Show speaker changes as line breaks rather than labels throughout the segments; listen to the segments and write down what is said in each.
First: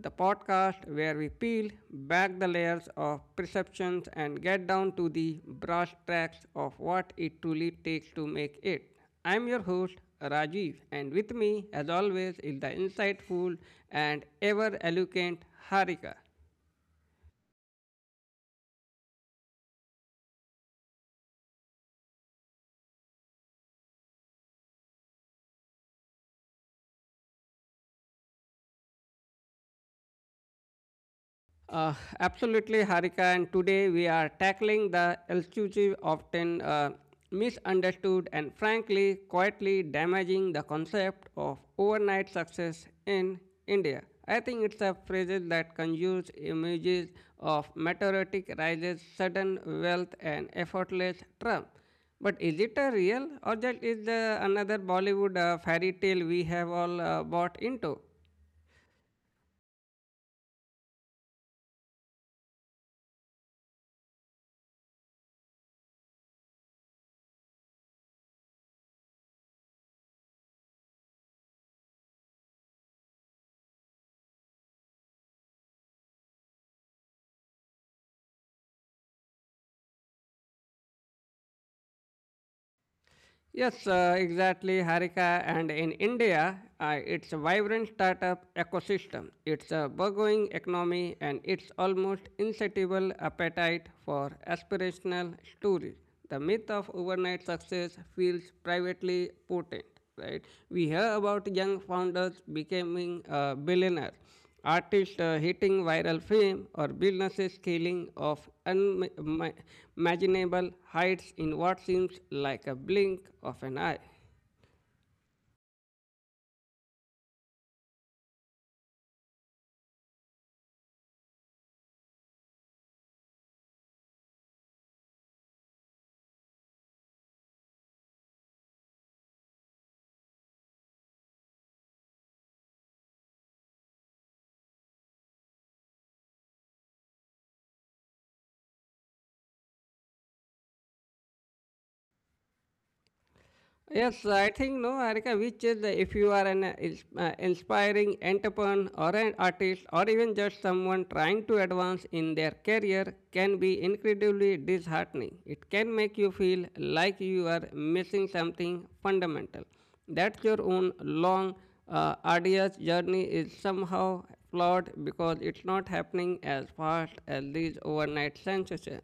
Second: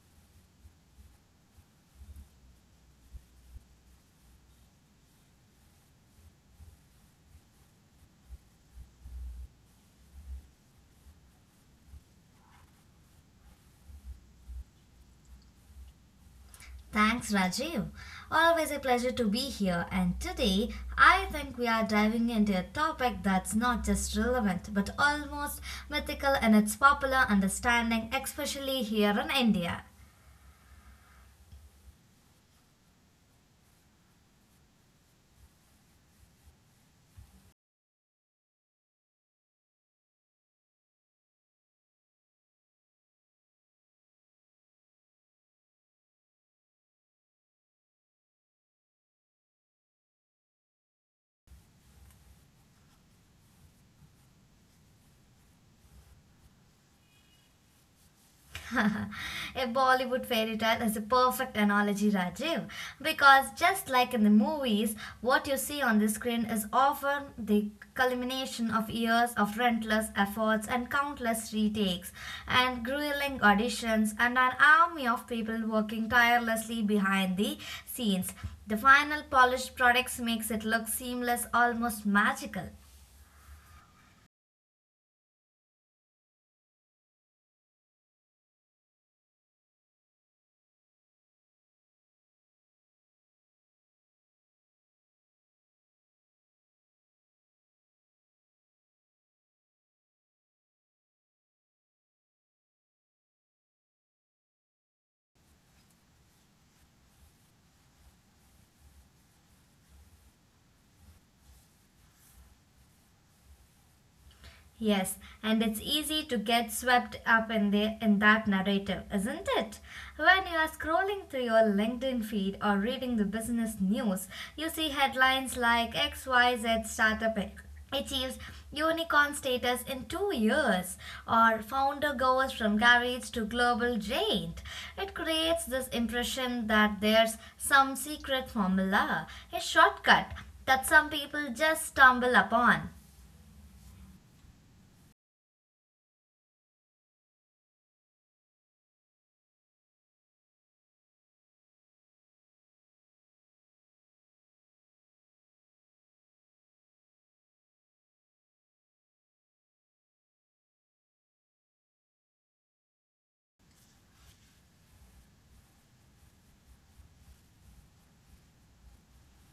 the podcast where we peel back the layers of perceptions and get down to the brass tacks of what it truly takes to make it. I'm your host, Rajiv, and with me, as always, is the insightful and ever eloquent Harika.
Thanks, Rajiv. Always a pleasure to be here. And today, I think we are diving into a topic that's not just relevant but almost mythical in its popular understanding, especially here in India.
Uh, absolutely, Harika. And today we are tackling the elusive, often misunderstood and frankly quietly damaging the concept of overnight success in India. I think it's a phrase that conjures images of meteoric rises, sudden wealth, and effortless triumph. But is it a real or just is the another Bollywood fairy tale we have all bought into?
A Bollywood fairy tale is a perfect analogy, Rajiv, because just like in the movies, what you see on the screen is often the culmination of years of relentless efforts and countless retakes and grueling auditions and an army of people working tirelessly behind the scenes. The final polished products makes it look seamless, almost magical.
Yes, exactly, Harika. And in India, it's a vibrant startup ecosystem. It's a burgeoning economy, and it's almost insatiable appetite for aspirational stories. The myth of overnight success feels privately potent, right? We hear about young founders becoming billionaires, artists hitting viral fame or businesses scaling of unimaginable heights in what seems like a blink of an eye.
Yes, and it's easy to get swept up in the in that narrative, isn't it? When you are scrolling through your LinkedIn feed or reading the business news, you see headlines like XYZ startup e, achieves unicorn status in 2 years or founder goes from garage to global giant. It creates this impression that there's some secret formula, a shortcut that some people just stumble upon.
Yes, I think no, Arika, which is the, if you are an inspiring entrepreneur or an artist or even just someone trying to advance in their career can be incredibly disheartening. It can make you feel like you are missing something fundamental. That your own long, arduous journey is somehow flawed because it's not happening as fast as these overnight sensations.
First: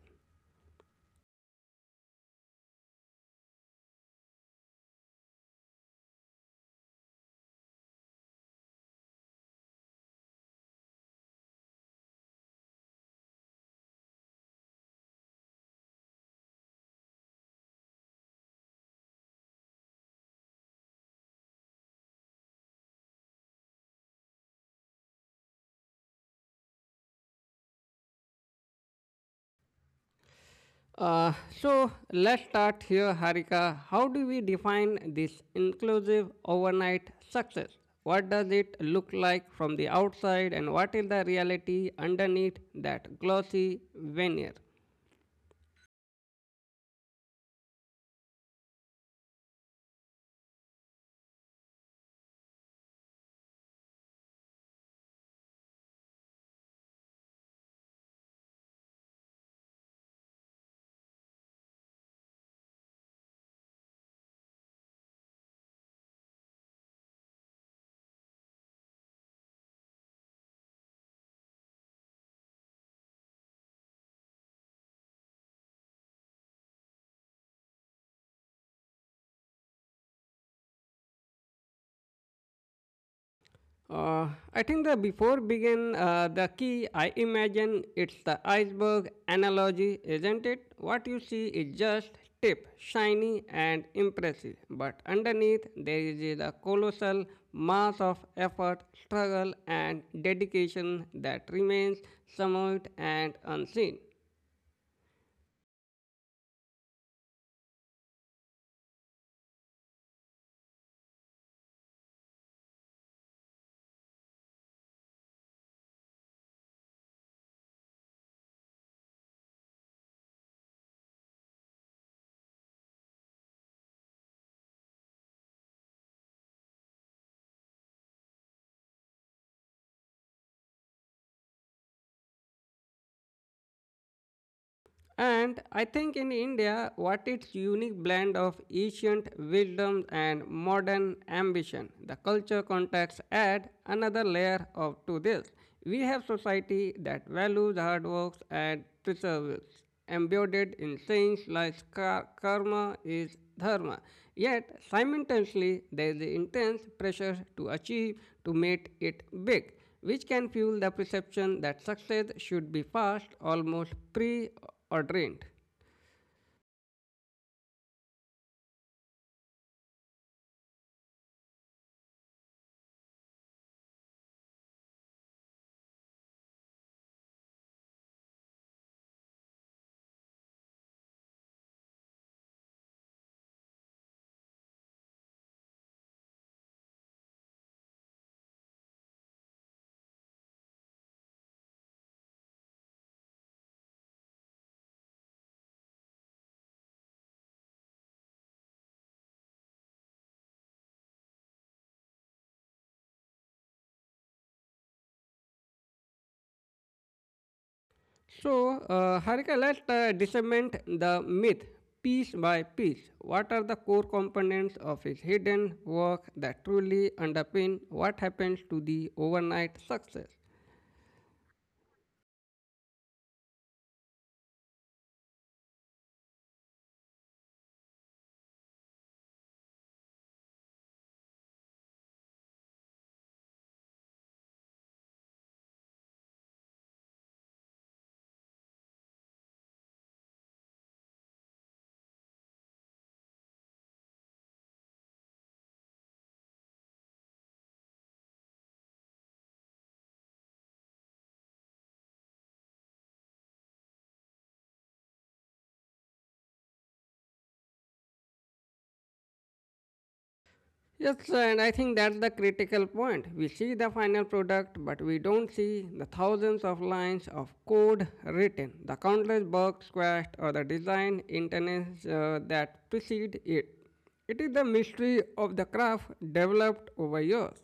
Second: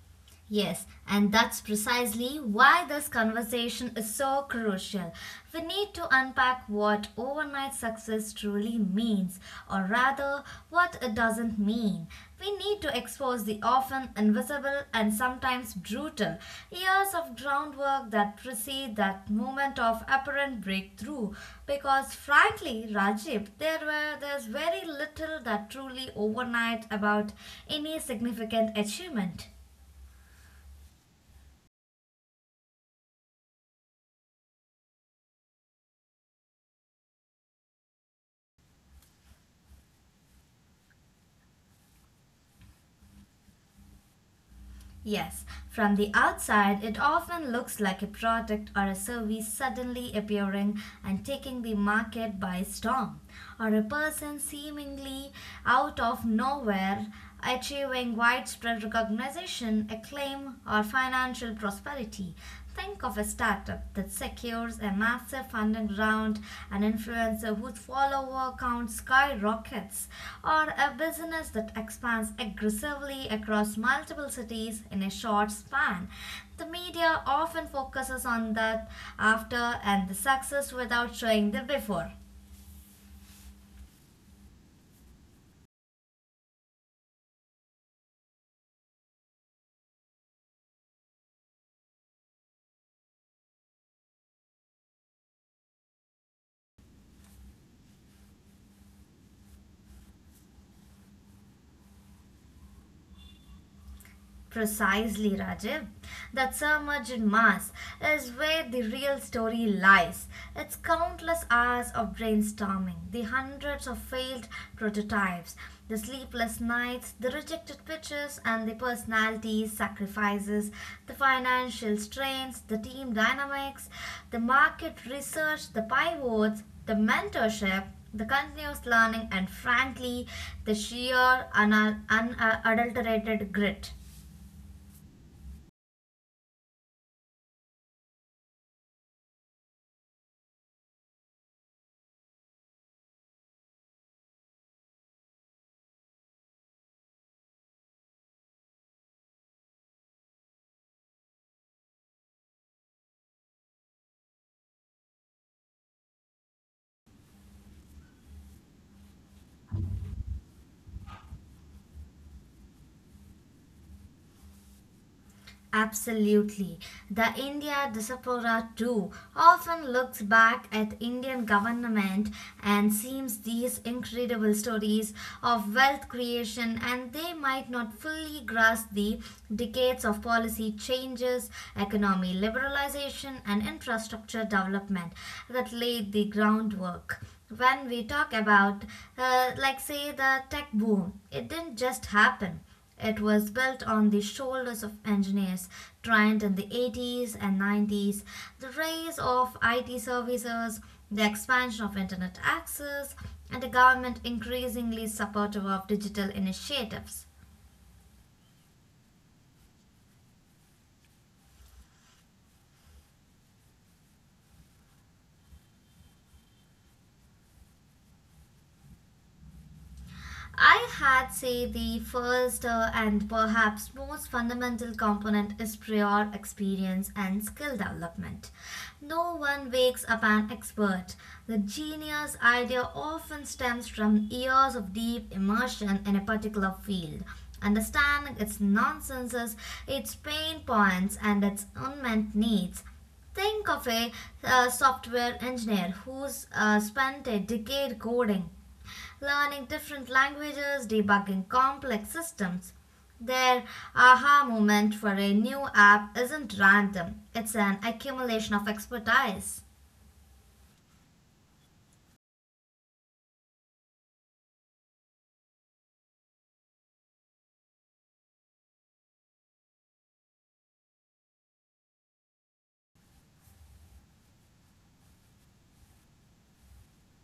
Yes, and that's precisely why this conversation is so crucial. We need to unpack what overnight success truly means, or rather, what it doesn't mean. We need to expose the often invisible and sometimes brutal years of groundwork that precede that moment of apparent breakthrough. Because frankly, Rajib, there's very little that truly overnight about any significant achievement.
Uh, so let's start here, Harika. How do we define this inclusive overnight success? What does it look like from the outside, and what is the reality underneath that glossy veneer?
Yes, from the outside, it often looks like a product or a service suddenly appearing and taking the market by storm, or a person seemingly out of nowhere achieving widespread recognition, acclaim, or financial prosperity. Think of a startup that secures a massive funding round, an influencer whose follower count skyrockets, or a business that expands aggressively across multiple cities in a short span. The media often focuses on the after and the success without showing the before.
Uh, I think that before begin, the key I imagine it's the iceberg analogy, isn't it? What you see is just tip, shiny and impressive, but underneath there is the colossal mass of effort, struggle, and dedication that remains somewhat and unseen.
Precisely, Rajiv. That submerged mass is where the real story lies. It's countless hours of brainstorming, the hundreds of failed prototypes, the sleepless nights, the rejected pitches, and the personalities, sacrifices, the financial strains, the team dynamics, the market research, the pivots, the mentorship, the continuous learning, and frankly, the sheer unadulterated grit.
And I think in India, what its unique blend of ancient wisdom and modern ambition, the culture context add another layer of to this. We have society that values hard work and perseverance, embedded in things like karma is dharma. Yet simultaneously, there is intense pressure to achieve to make it big which can fuel the perception that success should be fast, almost preordained.
Absolutely. The India diaspora too often looks back at Indian government and sees these incredible stories of wealth creation, and they might not fully grasp the decades of policy changes, economy liberalization and infrastructure development that laid the groundwork. When we talk about, like say the tech boom, it didn't just happen. It was built on the shoulders of engineers trained in the 80s and 90s. The rise of IT services, the expansion of internet access, and a government increasingly supportive of digital initiatives.
So, Harika, let's discern the myth piece by piece. What are the core components of his hidden work that truly underpin what happens to the overnight success?
I had say the first and perhaps most fundamental component is prior experience and skill development. No one wakes up an expert. The genius idea often stems from years of deep immersion in a particular field, understanding its nonsenses, its pain points, and its unmet needs. Think of a software engineer who's spent a decade coding, learning different languages, debugging complex systems. Their aha moment for a new app isn't random, it's an accumulation of expertise.
Yes, and I think that's the critical point. We see the final product, but we don't see the thousands of lines of code written, the countless bugs squashed, or the design internes that precede it. It is the mystery of the craft developed over years.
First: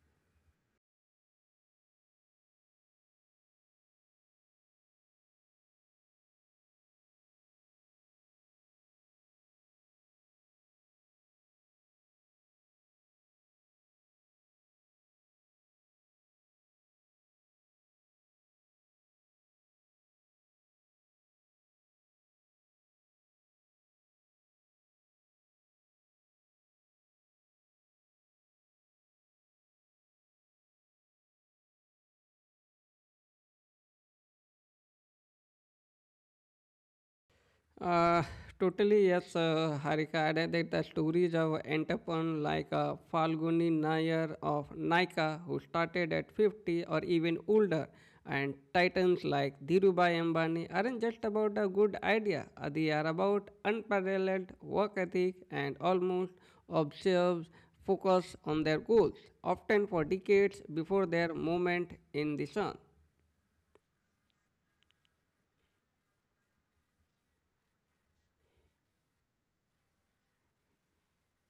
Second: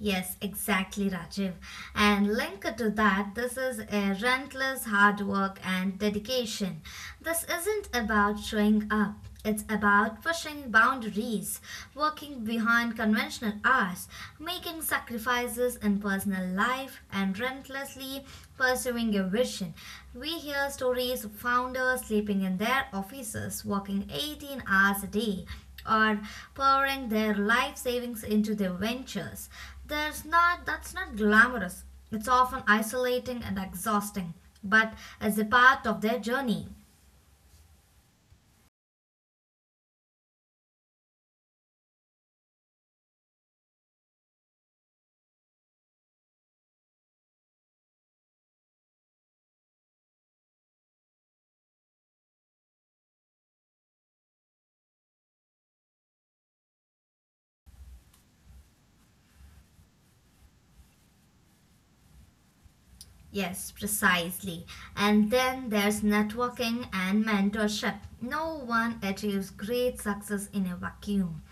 Yes, exactly, Rajiv. And linked to that, this is a relentless hard work and dedication. This isn't about showing up. It's about pushing boundaries, working behind conventional hours, making sacrifices in personal life, and relentlessly pursuing your vision. We hear stories of founders sleeping in their offices, working 18 hours a day, or pouring their life savings into their ventures. There's not that's not glamorous. It's often isolating and exhausting, but as a part of their journey.
Uh, totally, yes, Harika. I read that the stories of entrepreneurs like Falguni Nair of Nika, who started at 50 or even older, and titans like Dhirubhai Ambani aren't just about a good idea. They are about unparalleled work ethic and almost observes focus on their goals, often for decades before their moment in the sun.
Yes, precisely. And then there's networking and mentorship. No one achieves great success in a vacuum.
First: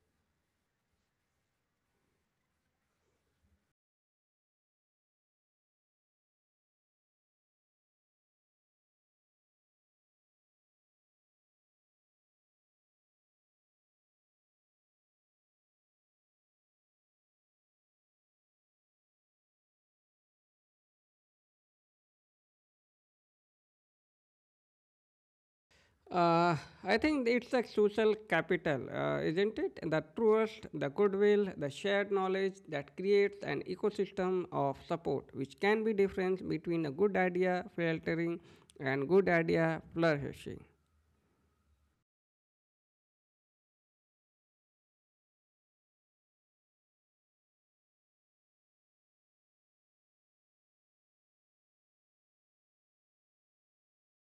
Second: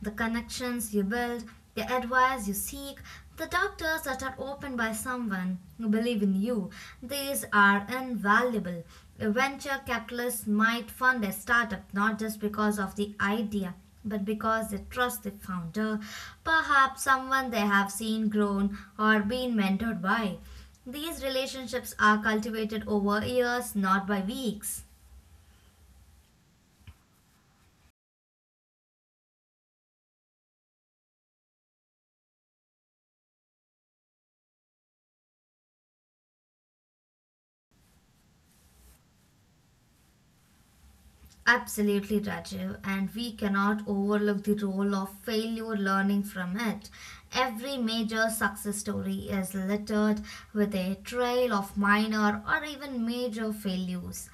The connections you build, the advice you seek, the doctors that are opened by someone who believe in you, these are invaluable. A venture capitalist might fund a startup not just because of the idea, but because they trust the founder, perhaps someone they have seen grown or been mentored by. These relationships are cultivated over years, not by weeks.
Uh, I think it's a social capital, isn't it? The trust, the goodwill, the shared knowledge that creates an ecosystem of support, which can be difference between a good idea faltering and good idea flourishing.
Absolutely, Rajiv, and we cannot overlook the role of failure learning from it. Every major success story is littered with a trail of minor or even major failures.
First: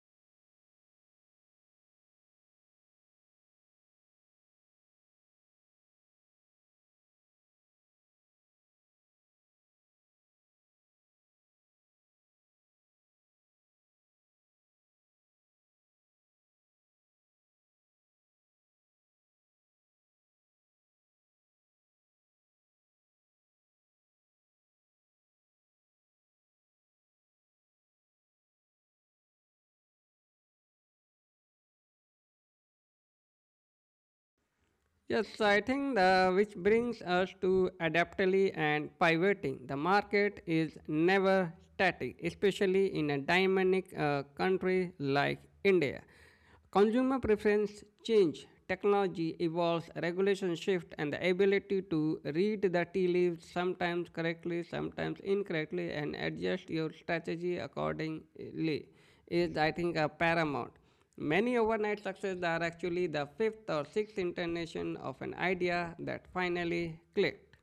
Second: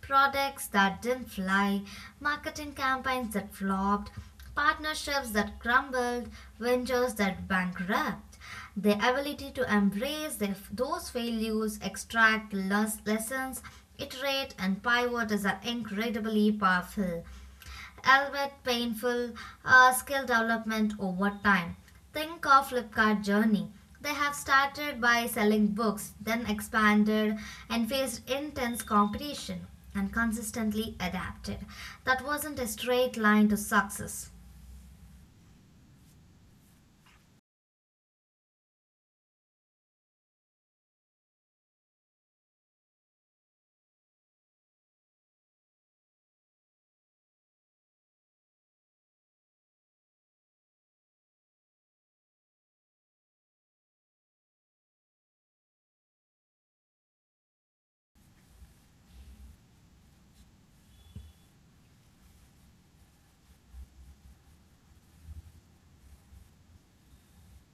Products that didn't fly, marketing campaigns that flopped, partnerships that crumbled, ventures that bankrupt. The ability to embrace those failures, extract lessons, iterate, and pivot is an incredibly powerful, albeit painful, skill development over time. Think of Flipkart journey. They have started by selling books, then expanded and faced intense competition and consistently adapted. That wasn't a straight line to success.
Yes, so I think the, which brings us to adaptability and pivoting. The market is never static, especially in a dynamic country like India. Consumer preference change, technology evolves, regulation shift, and the ability to read the tea leaves sometimes correctly, sometimes incorrectly, and adjust your strategy accordingly is, I think, paramount. Many overnight successes are actually the fifth or sixth incarnation of an idea that finally clicked.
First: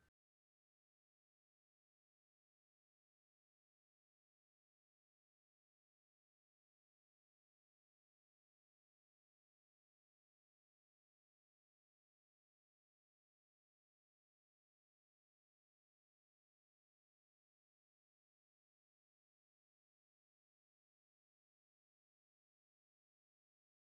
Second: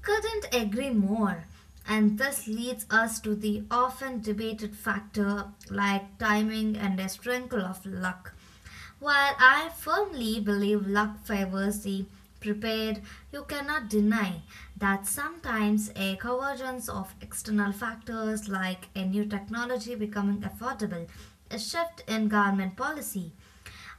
Couldn't agree more. And this leads us to the often debated factor like timing and a sprinkle of luck. While I firmly believe luck favors the prepared, you cannot deny that sometimes a convergence of external factors like a new technology becoming affordable, a shift in government policy,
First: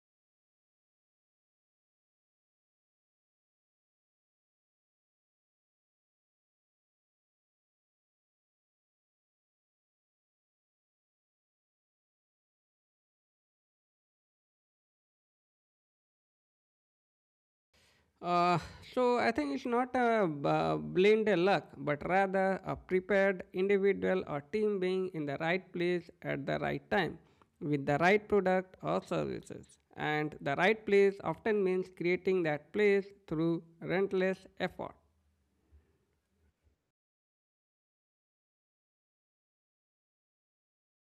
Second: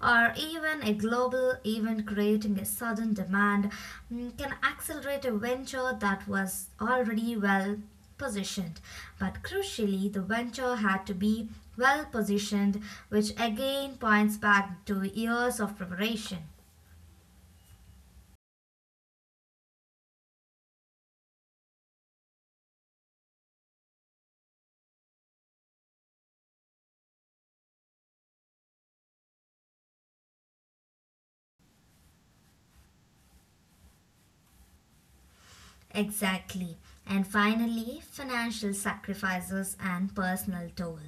or even a global event creating a sudden demand can accelerate a venture that was already well positioned. But crucially, the venture had to be well positioned, which again points back to years of preparation.
Uh, so I think it's not a blind luck, but rather a prepared individual or team being in the right place at the right time with the right product or services. And the right place often means creating that place through relentless effort.
Exactly. And finally, financial sacrifices and personal toll.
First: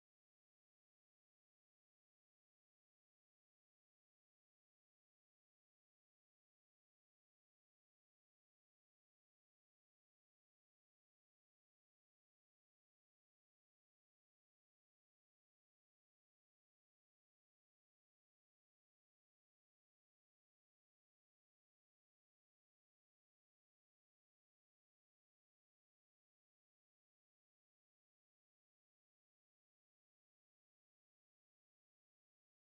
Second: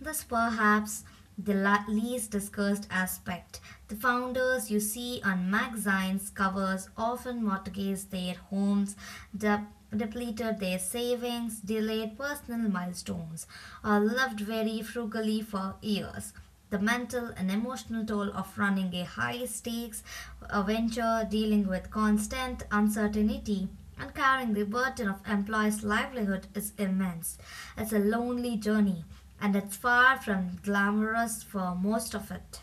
This perhaps the least discussed aspect. The founders you see on magazines covers often mortgaged their homes, de- depleted their savings, delayed personal milestones, or lived very frugally for years. The mental and emotional toll of running a high stakes venture, dealing with constant uncertainty, and carrying the burden of employees' livelihood is immense. It's a lonely journey, and it's far from glamorous for most of it.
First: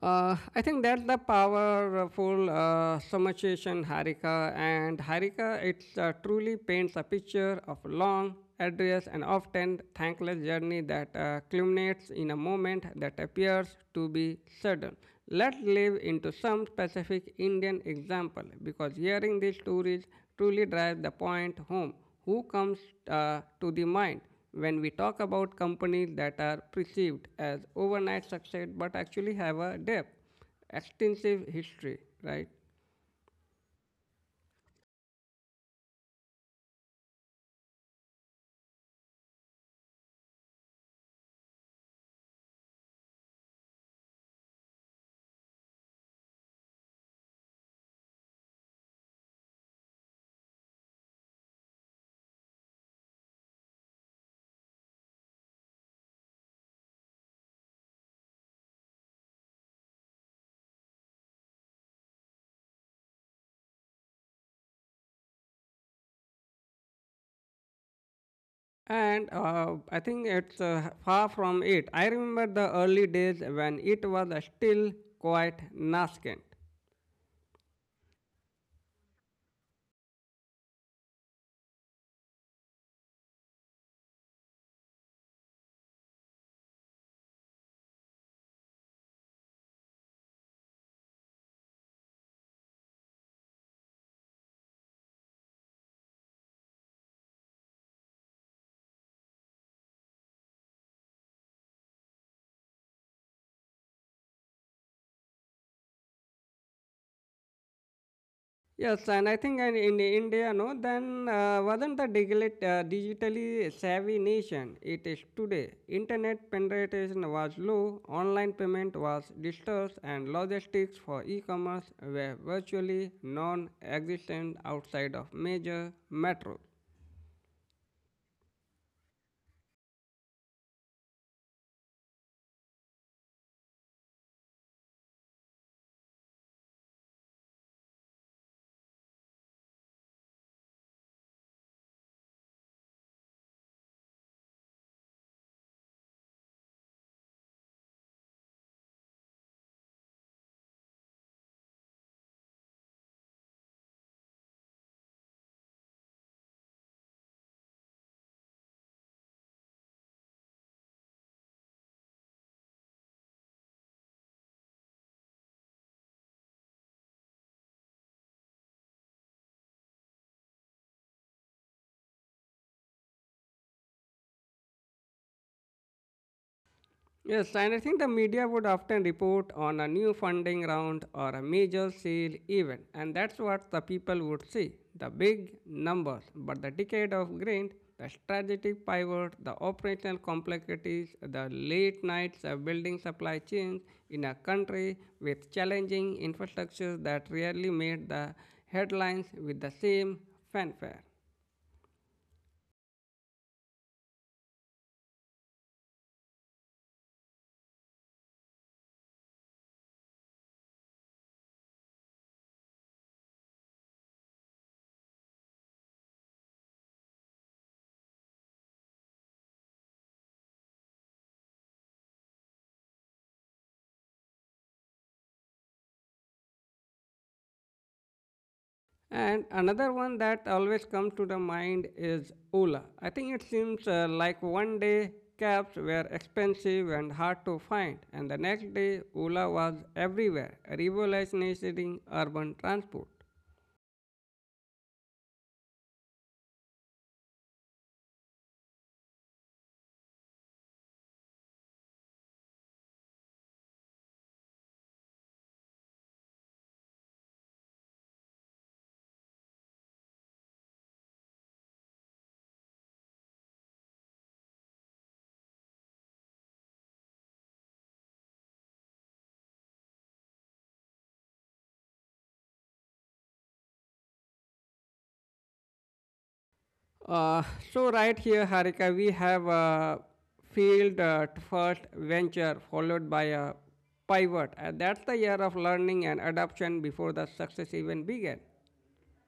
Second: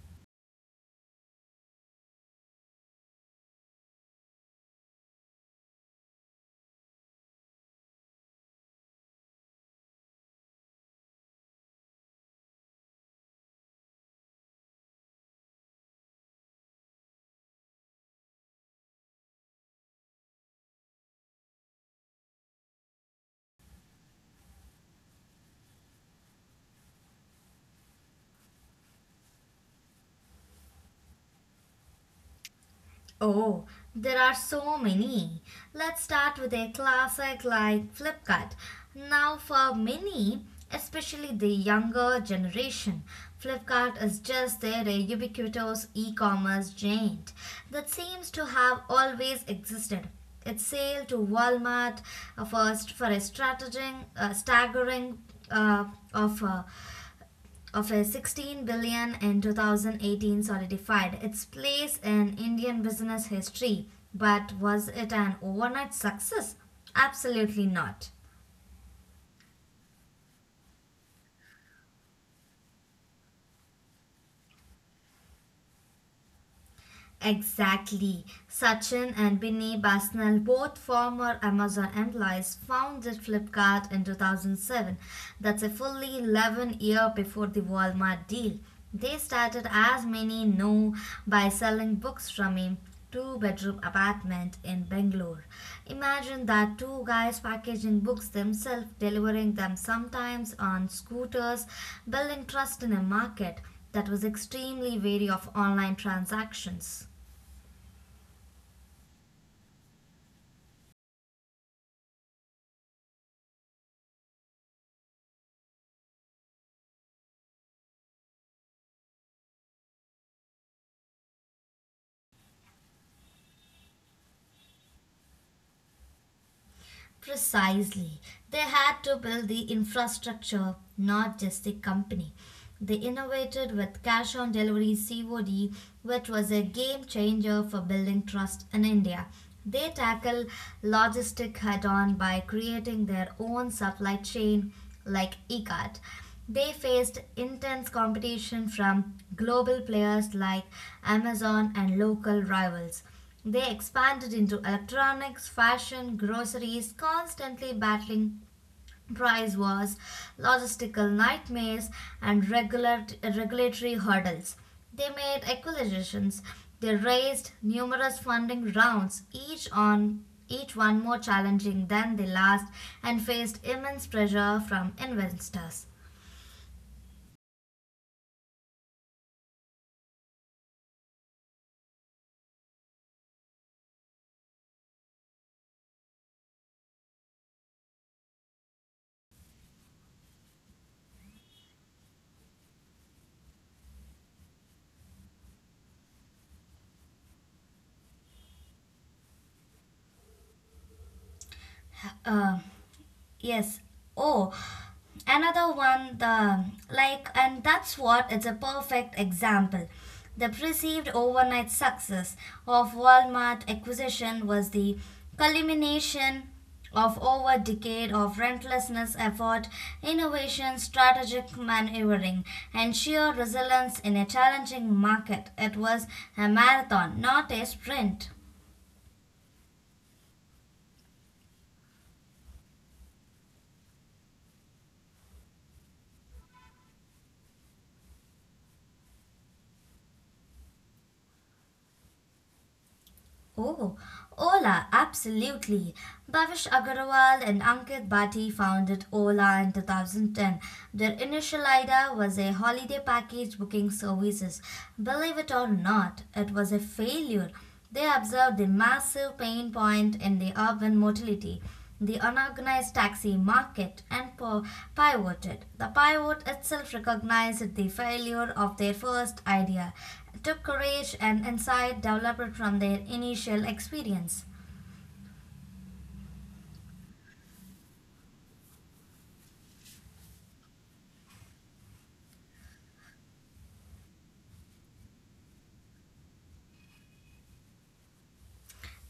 I think that's the powerful Somachesan Harika, and Harika it truly paints a picture of a long, arduous, and often thankless journey that culminates in a moment that appears to be sudden. Let's live into some specific Indian example because hearing these stories truly drives the point home. Who comes to the mind, when we talk about companies that are perceived as overnight success but actually have a depth, extensive history, right?
Oh, there are so many. Let's start with a classic like Flipkart. Now, for many, especially the younger generation, Flipkart is just their ubiquitous e commerce giant that seems to have always existed. Its sale to Walmart first for a strategic, staggering uh, offer of a $16 billion in 2018 solidified its place in Indian business history. But was it an overnight success? Absolutely not.
And I think it's far from it. I remember the early days when it was still quite nascent.
Exactly. Sachin and Binny Basnell, both former Amazon employees, founded Flipkart in 2007. That's a fully 11 year before the Walmart deal. They started, as many know, by selling books from a two-bedroom apartment in Bangalore. Imagine that, two guys packaging books themselves, delivering them sometimes on scooters, building trust in a market that was extremely wary of online transactions.
Yes, and I think and in India, no, then wasn't the digitally savvy nation it is today. Internet penetration was low, online payment was dispersed, and logistics for e-commerce were virtually non-existent outside of major metros.
Precisely. They had to build the infrastructure, not just the company. They innovated with cash on delivery COD, which was a game changer for building trust in India. They tackle logistic head on by creating their own supply chain like eCart. They faced intense competition from global players like Amazon and local rivals. They expanded into electronics, fashion, groceries, constantly battling price wars, logistical nightmares, and regulatory hurdles. They made acquisitions. They raised numerous funding rounds, each one more challenging than the last, and faced immense pressure from investors.
Yes, and I think the media would often report on a new funding round or a major sale event, and that's what the people would see the big numbers. But the decade of grind, the strategic pivot, the operational complexities, the late nights of building supply chains in a country with challenging infrastructures that rarely made the headlines with the same fanfare.
Um, Yes. Oh, another one, the like, and that's what it's a perfect example. The perceived overnight success of Walmart acquisition was the culmination of over a decade of relentless effort, innovation, strategic maneuvering, and sheer resilience in a challenging market. It was a marathon, not a sprint.
And another one that always comes to the mind is Ola. I think it seems like one day cabs were expensive and hard to find, and the next day Ola was everywhere, revolutionizing urban transport.
Oh, Ola, absolutely. Bhavish Agarwal and Ankit Bhatti founded Ola in 2010. Their initial idea was a holiday package booking services. Believe it or not, it was a failure. They observed the massive pain point in the urban mobility, the unorganized taxi market, and pivoted. The pivot itself recognized the failure of their first idea, took courage and insight developed from their initial experience.
Uh, so right here, Harika, we have a field at first venture followed by a pivot, and that's the year of learning and adoption before the success even began.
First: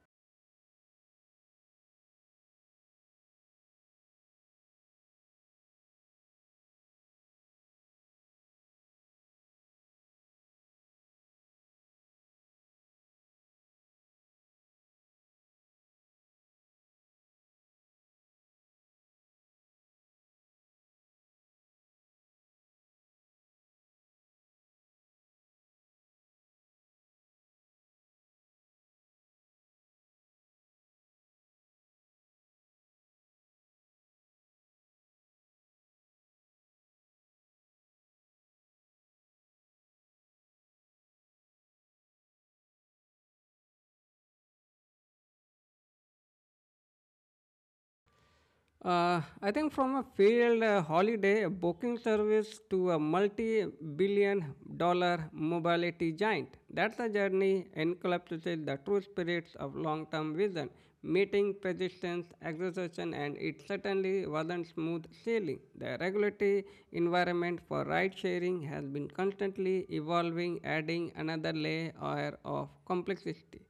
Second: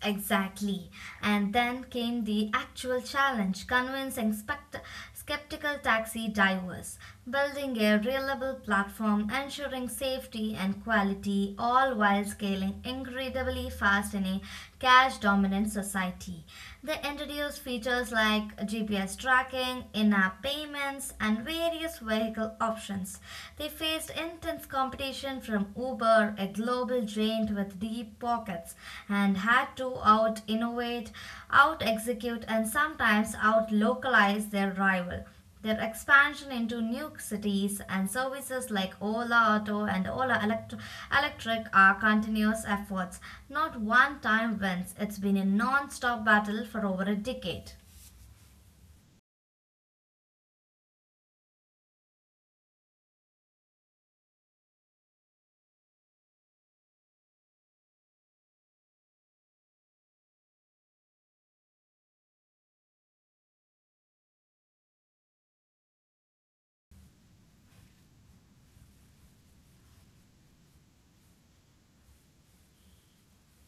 Exactly. And then came the actual challenge convincing skeptical taxi drivers, building a reliable platform, ensuring safety and quality, all while scaling incredibly fast in a cash dominant society. They introduced features like GPS tracking, in app payments, and various vehicle options. They faced intense competition from Uber, a global giant with deep pockets, and had to out innovate, out execute, and sometimes out localize their rival. Their expansion into new cities and services like Ola Auto and Electric are continuous efforts. Not one time wins. It's been a non stop battle for over a decade.
I think from a failed holiday booking service to a multi billion dollar mobility giant. That's a journey encapsulates the true spirits of long term vision, meeting, persistence, exhaustion, and it certainly wasn't smooth sailing. The regulatory environment for ride sharing has been constantly evolving, adding another layer of complexity.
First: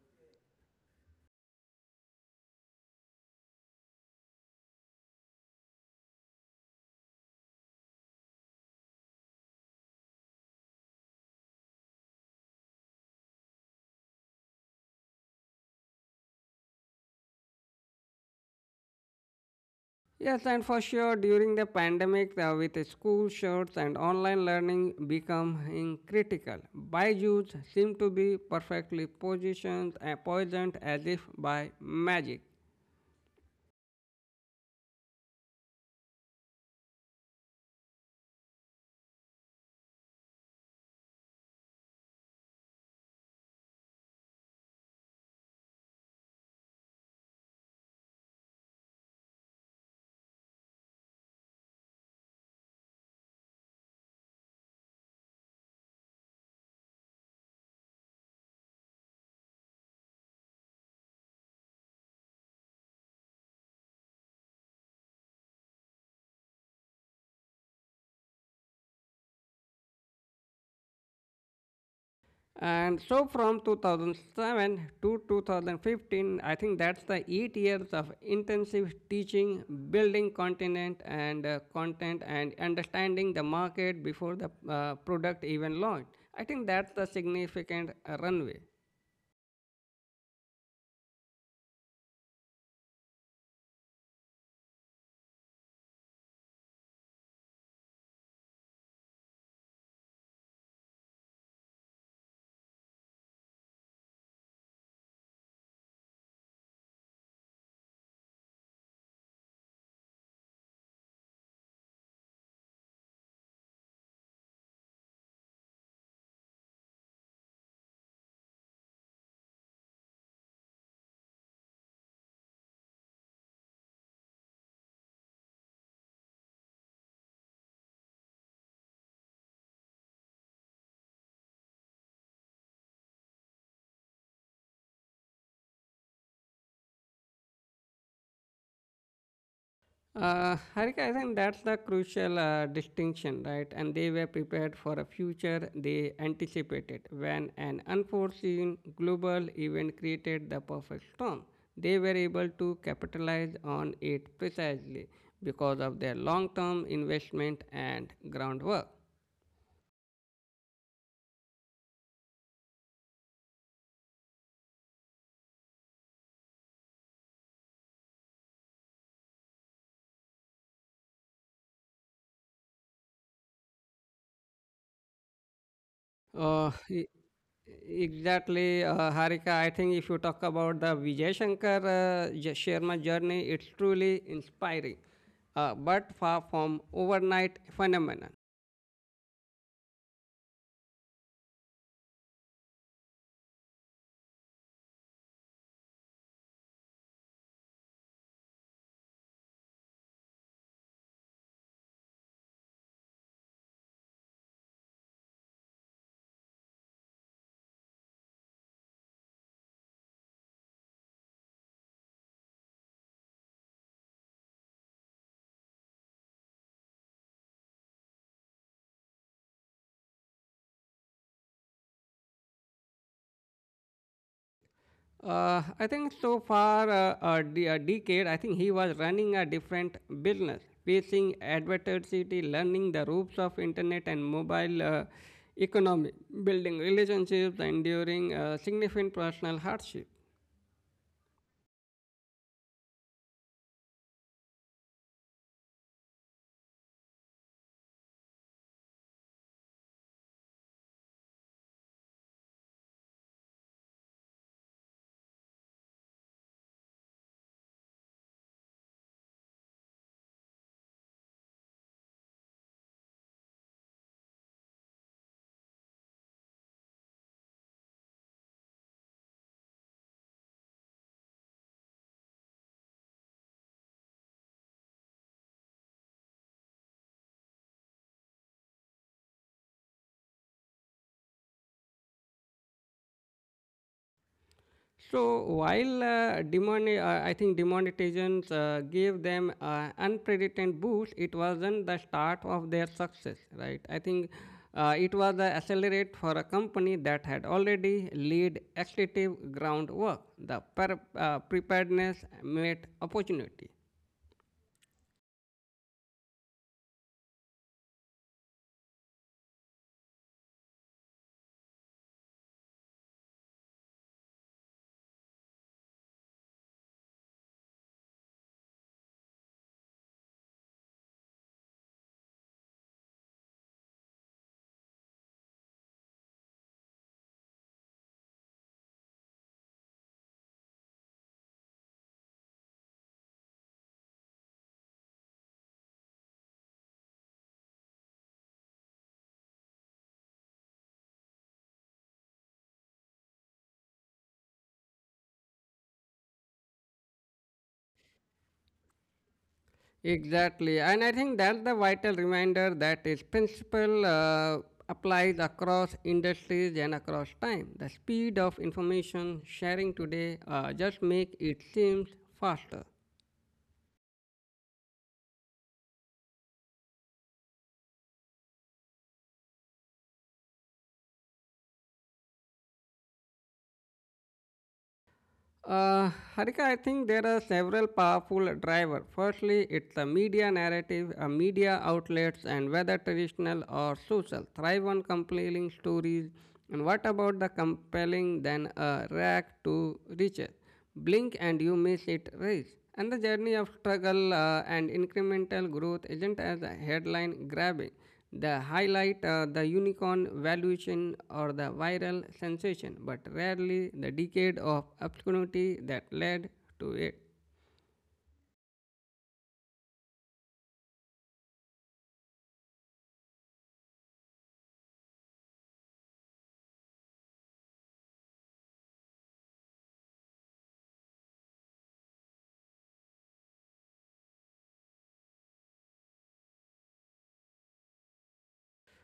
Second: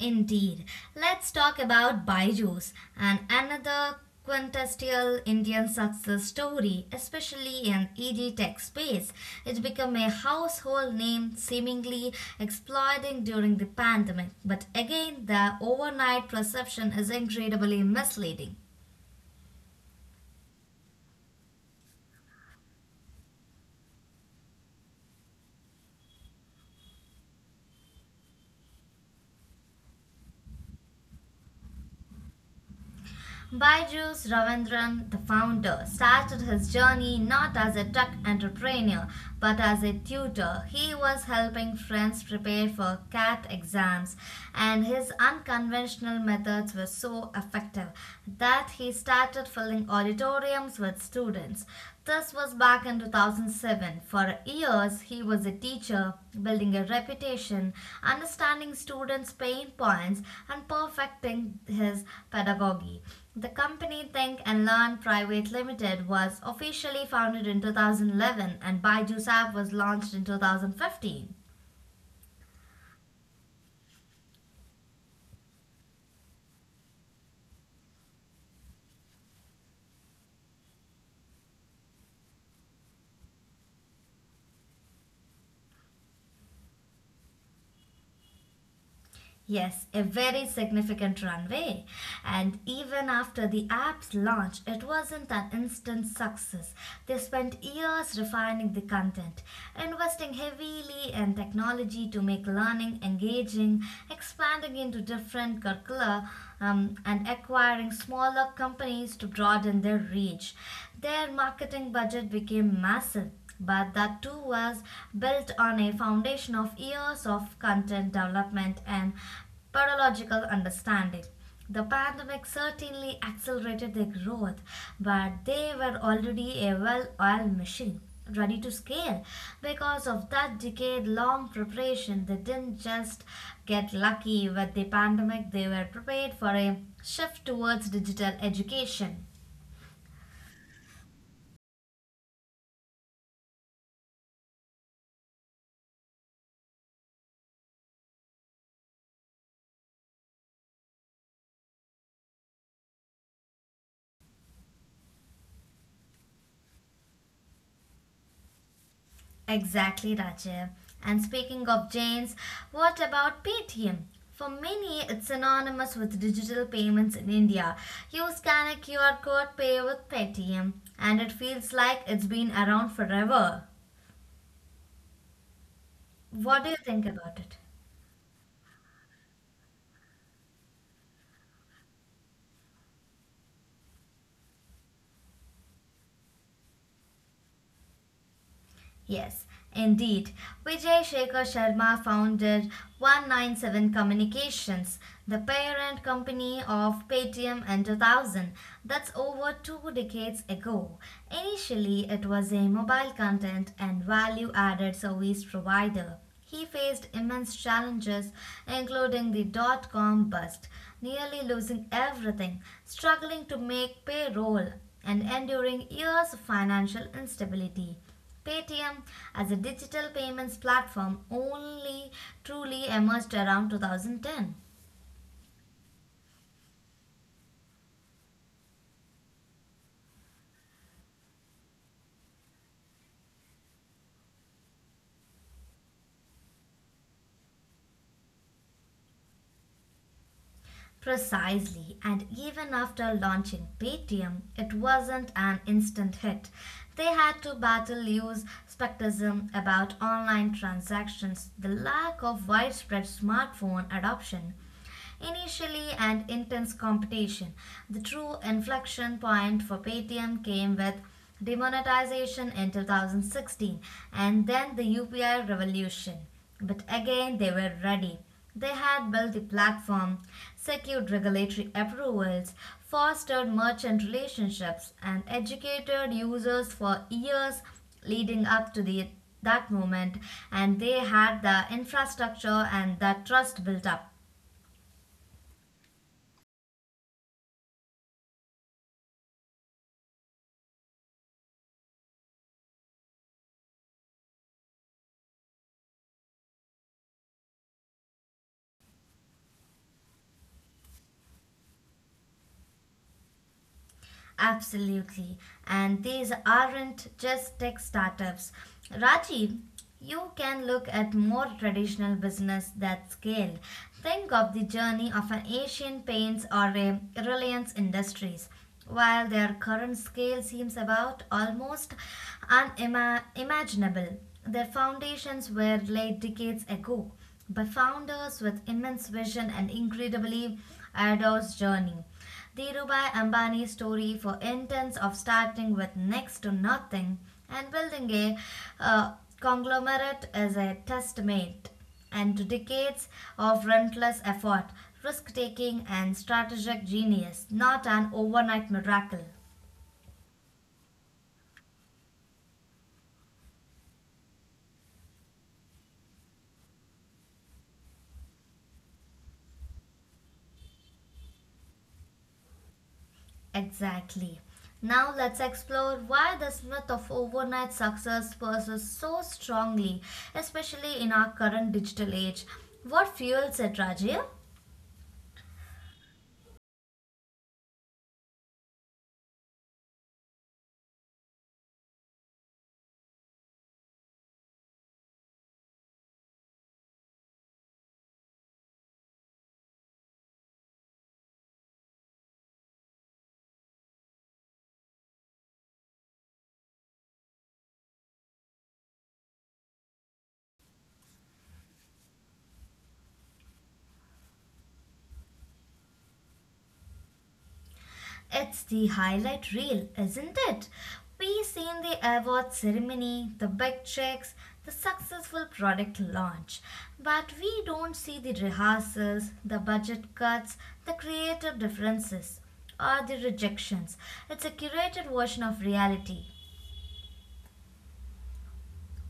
Indeed. Let's talk about Baiju's and another quintessential Indian success story, especially in ED tech space. It became a household name, seemingly exploding during the pandemic. But again, the overnight perception is incredibly misleading.
Yes, and for sure, during the pandemic, with school shorts and online learning becoming critical, Byju's seem to be perfectly positioned and poisoned as if by magic.
Baijus Ravindran, the founder, started his journey not as a tech entrepreneur but as a tutor. He was helping friends prepare for CAT exams, and his unconventional methods were so effective that he started filling auditoriums with students. This was back in 2007. For years, he was a teacher, building a reputation, understanding students' pain points, and perfecting his pedagogy. The company Think and Learn Private Limited was officially founded in 2011 and Baidu App was launched in 2015.
And so, from 2007 to 2015, I think that's the 8 years of intensive teaching, building content and and understanding the market before the product even launched. I think that's the significant runway.
Yes, a very significant runway. And even after the app's launch, it wasn't an instant success. They spent years refining the content, investing heavily in technology to make learning engaging, expanding into different curricula, and acquiring smaller companies to broaden their reach. Their marketing budget became massive, but that too was built on a foundation of years of content development and pedagogical understanding. The pandemic certainly accelerated their growth, but they were already a well oiled machine, ready to scale. Because of that decade long preparation, they didn't just get lucky with the pandemic, they were prepared for a shift towards digital education.
Harika, I think that's the crucial distinction, right? And they were prepared for a future they anticipated when an unforeseen global event created the perfect storm. They were able to capitalize on it precisely because of their long term investment and groundwork.
Exactly, Rajiv. And speaking of Jains, what about Paytm? For many, it's synonymous with digital payments in India. You scan a QR code, pay with Paytm, and it feels like it's been around forever. What do
Uh,
you think about it?
Exactly Harika. I think if you talk about the Vijay Shankar Sharma journey, it's truly inspiring, but far from overnight phenomenon.
Yes, indeed. Vijay Shekhar Sharma founded 197 Communications, the parent company of Paytm in 2000. That's over two decades ago. Initially, it was a mobile content and value added service provider. He faced immense challenges, including the dot-com bust, nearly losing everything, struggling to make payroll, and enduring years of financial instability. Paytm as a digital payments platform only truly emerged around 2010.
I think so far a decade, I think he was running a different business, facing adversity, learning the ropes of internet and mobile economy, building relationships, enduring significant personal hardship.
Precisely, and even after launching Paytm, it wasn't an instant hit. They had to battle loose skepticism about online transactions, the lack of widespread smartphone adoption initially, and intense competition. The true inflection point for Paytm came with demonetization in 2016 and then the UPI revolution. But again, they were ready. They had built a platform, secured regulatory approvals, fostered merchant relationships, and educated users for years leading up to that moment, and they had the infrastructure and the trust built up.
So while I think demonetizations gave them unprecedented boost, it wasn't the start of their success, right? I think it was the accelerate for a company that had already laid extensive groundwork. The preparedness met opportunity.
Absolutely. And these aren't just tech startups. Rajiv, you can look at more traditional business that scaled. Think of the journey of an Asian Paints or a Reliance Industries. While their current scale seems about almost unimaginable, their foundations were laid decades ago by founders with immense vision and incredibly arduous journey. Dhirubhai Ambani's story for intents of starting with next to nothing and building a uh, conglomerate is a testament and to decades of relentless effort, risk taking, and strategic genius, not an overnight miracle.
Exactly, and I think that's the vital reminder that its principle applies across industries and across time. The speed of information sharing today just make it seems faster.
Exactly. Now let's explore why this myth of overnight success persists so strongly, especially in our current digital age. What fuels it, Rajya?
Uh, Harika, I think there are several powerful drivers. Firstly, it's the media narrative, media outlets, and whether traditional or social thrive on compelling stories. And what about the compelling then a rack to riches? Blink and you miss it race. And the journey of struggle and incremental growth isn't as a headline grabbing. They highlight the unicorn valuation or the viral sensation, but rarely the decade of obscurity that led to it.
It's the highlight reel, isn't it? We seen the award ceremony, the big checks, the successful product launch, but we don't see the rehearsals, the budget cuts, the creative differences, or the rejections. It's a curated version of reality.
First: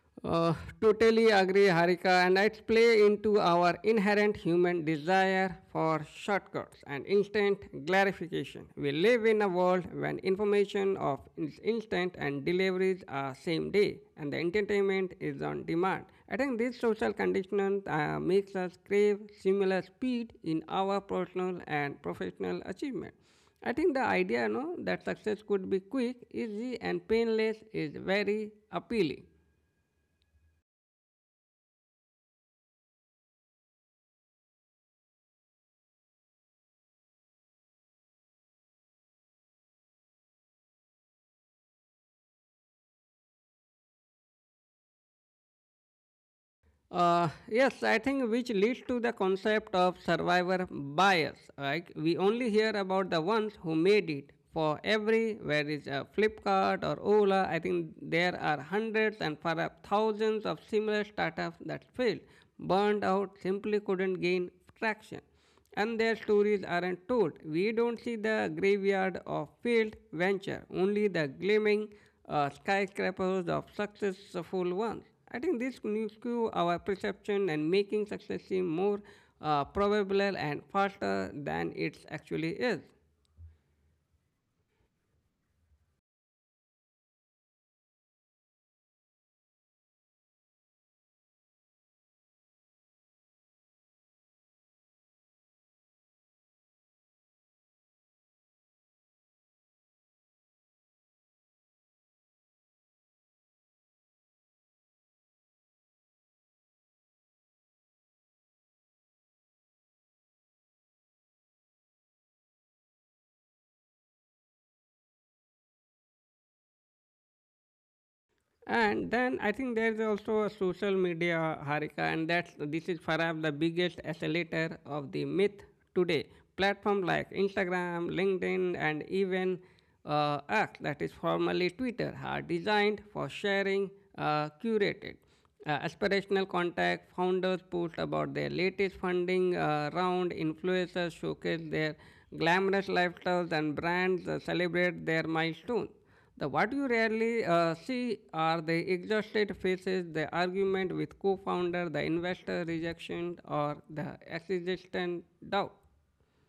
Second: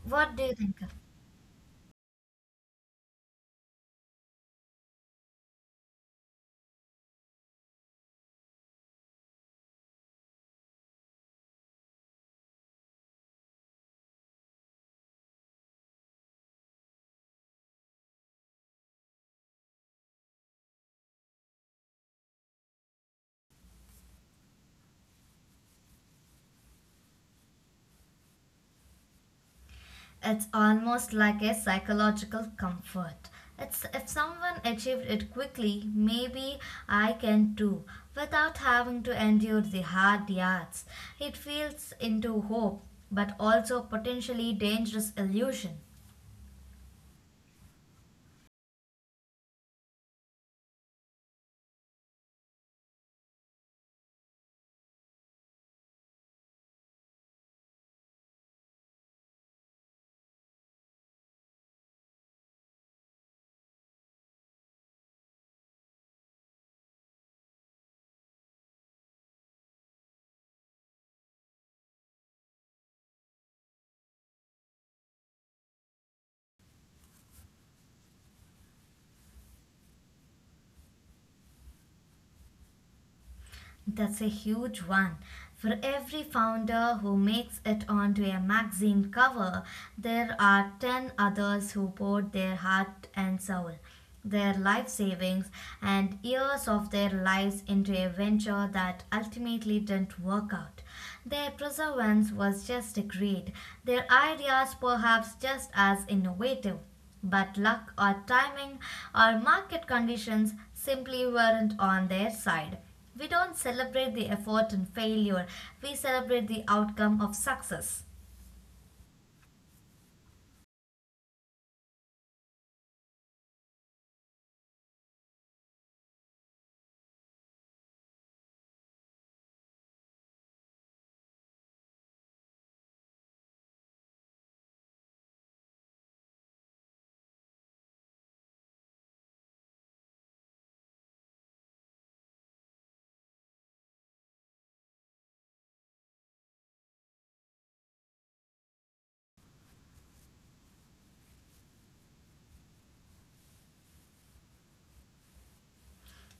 What do
Uh,
you think?
totally agree, Harika, and it's play into our inherent human desire for shortcuts and instant gratification. We live in a world when information of is instant and deliveries are same day, and the entertainment is on demand. I think this social condition makes us crave similar speed in our personal and professional achievement. I think the idea, no, that success could be quick, easy, and painless is very appealing.
It's almost like a psychological comfort. It's if someone achieved it quickly, maybe I can too, without having to endure the hard yards. It feeds into hope, but also potentially dangerous illusion.
Yes, I think which leads to the concept of survivor bias. Like we only hear about the ones who made it. For every where is a Flipkart or Ola, I think there are hundreds and perhaps thousands of similar startups that failed, burned out, simply couldn't gain traction and their stories aren't told. We don't see the graveyard of failed venture, only the gleaming skyscrapers of successful ones. I think this new skew our perception and making success seem more probable and faster than it actually is.
That's a huge one. For every founder who makes it onto a magazine cover, there are 10 others who poured their heart and soul, their life savings, and years of their lives into a venture that ultimately didn't work out. Their perseverance was just great, their ideas perhaps just as innovative. But luck or timing or market conditions simply weren't on their side. We don't celebrate the effort in failure, we celebrate the outcome of success.
And then I think there is also a social media harika, and that's this is perhaps the biggest accelerator of the myth today. Platform like Instagram, LinkedIn, and even X, that is formerly Twitter, are designed for sharing, curated. Aspirational contact founders post about their latest funding round. Influencers showcase their glamorous lifestyles, and brands celebrate their milestones. The what you rarely see are the exhausted faces, the argument with co-founder, the investor rejection, or the existential doubt.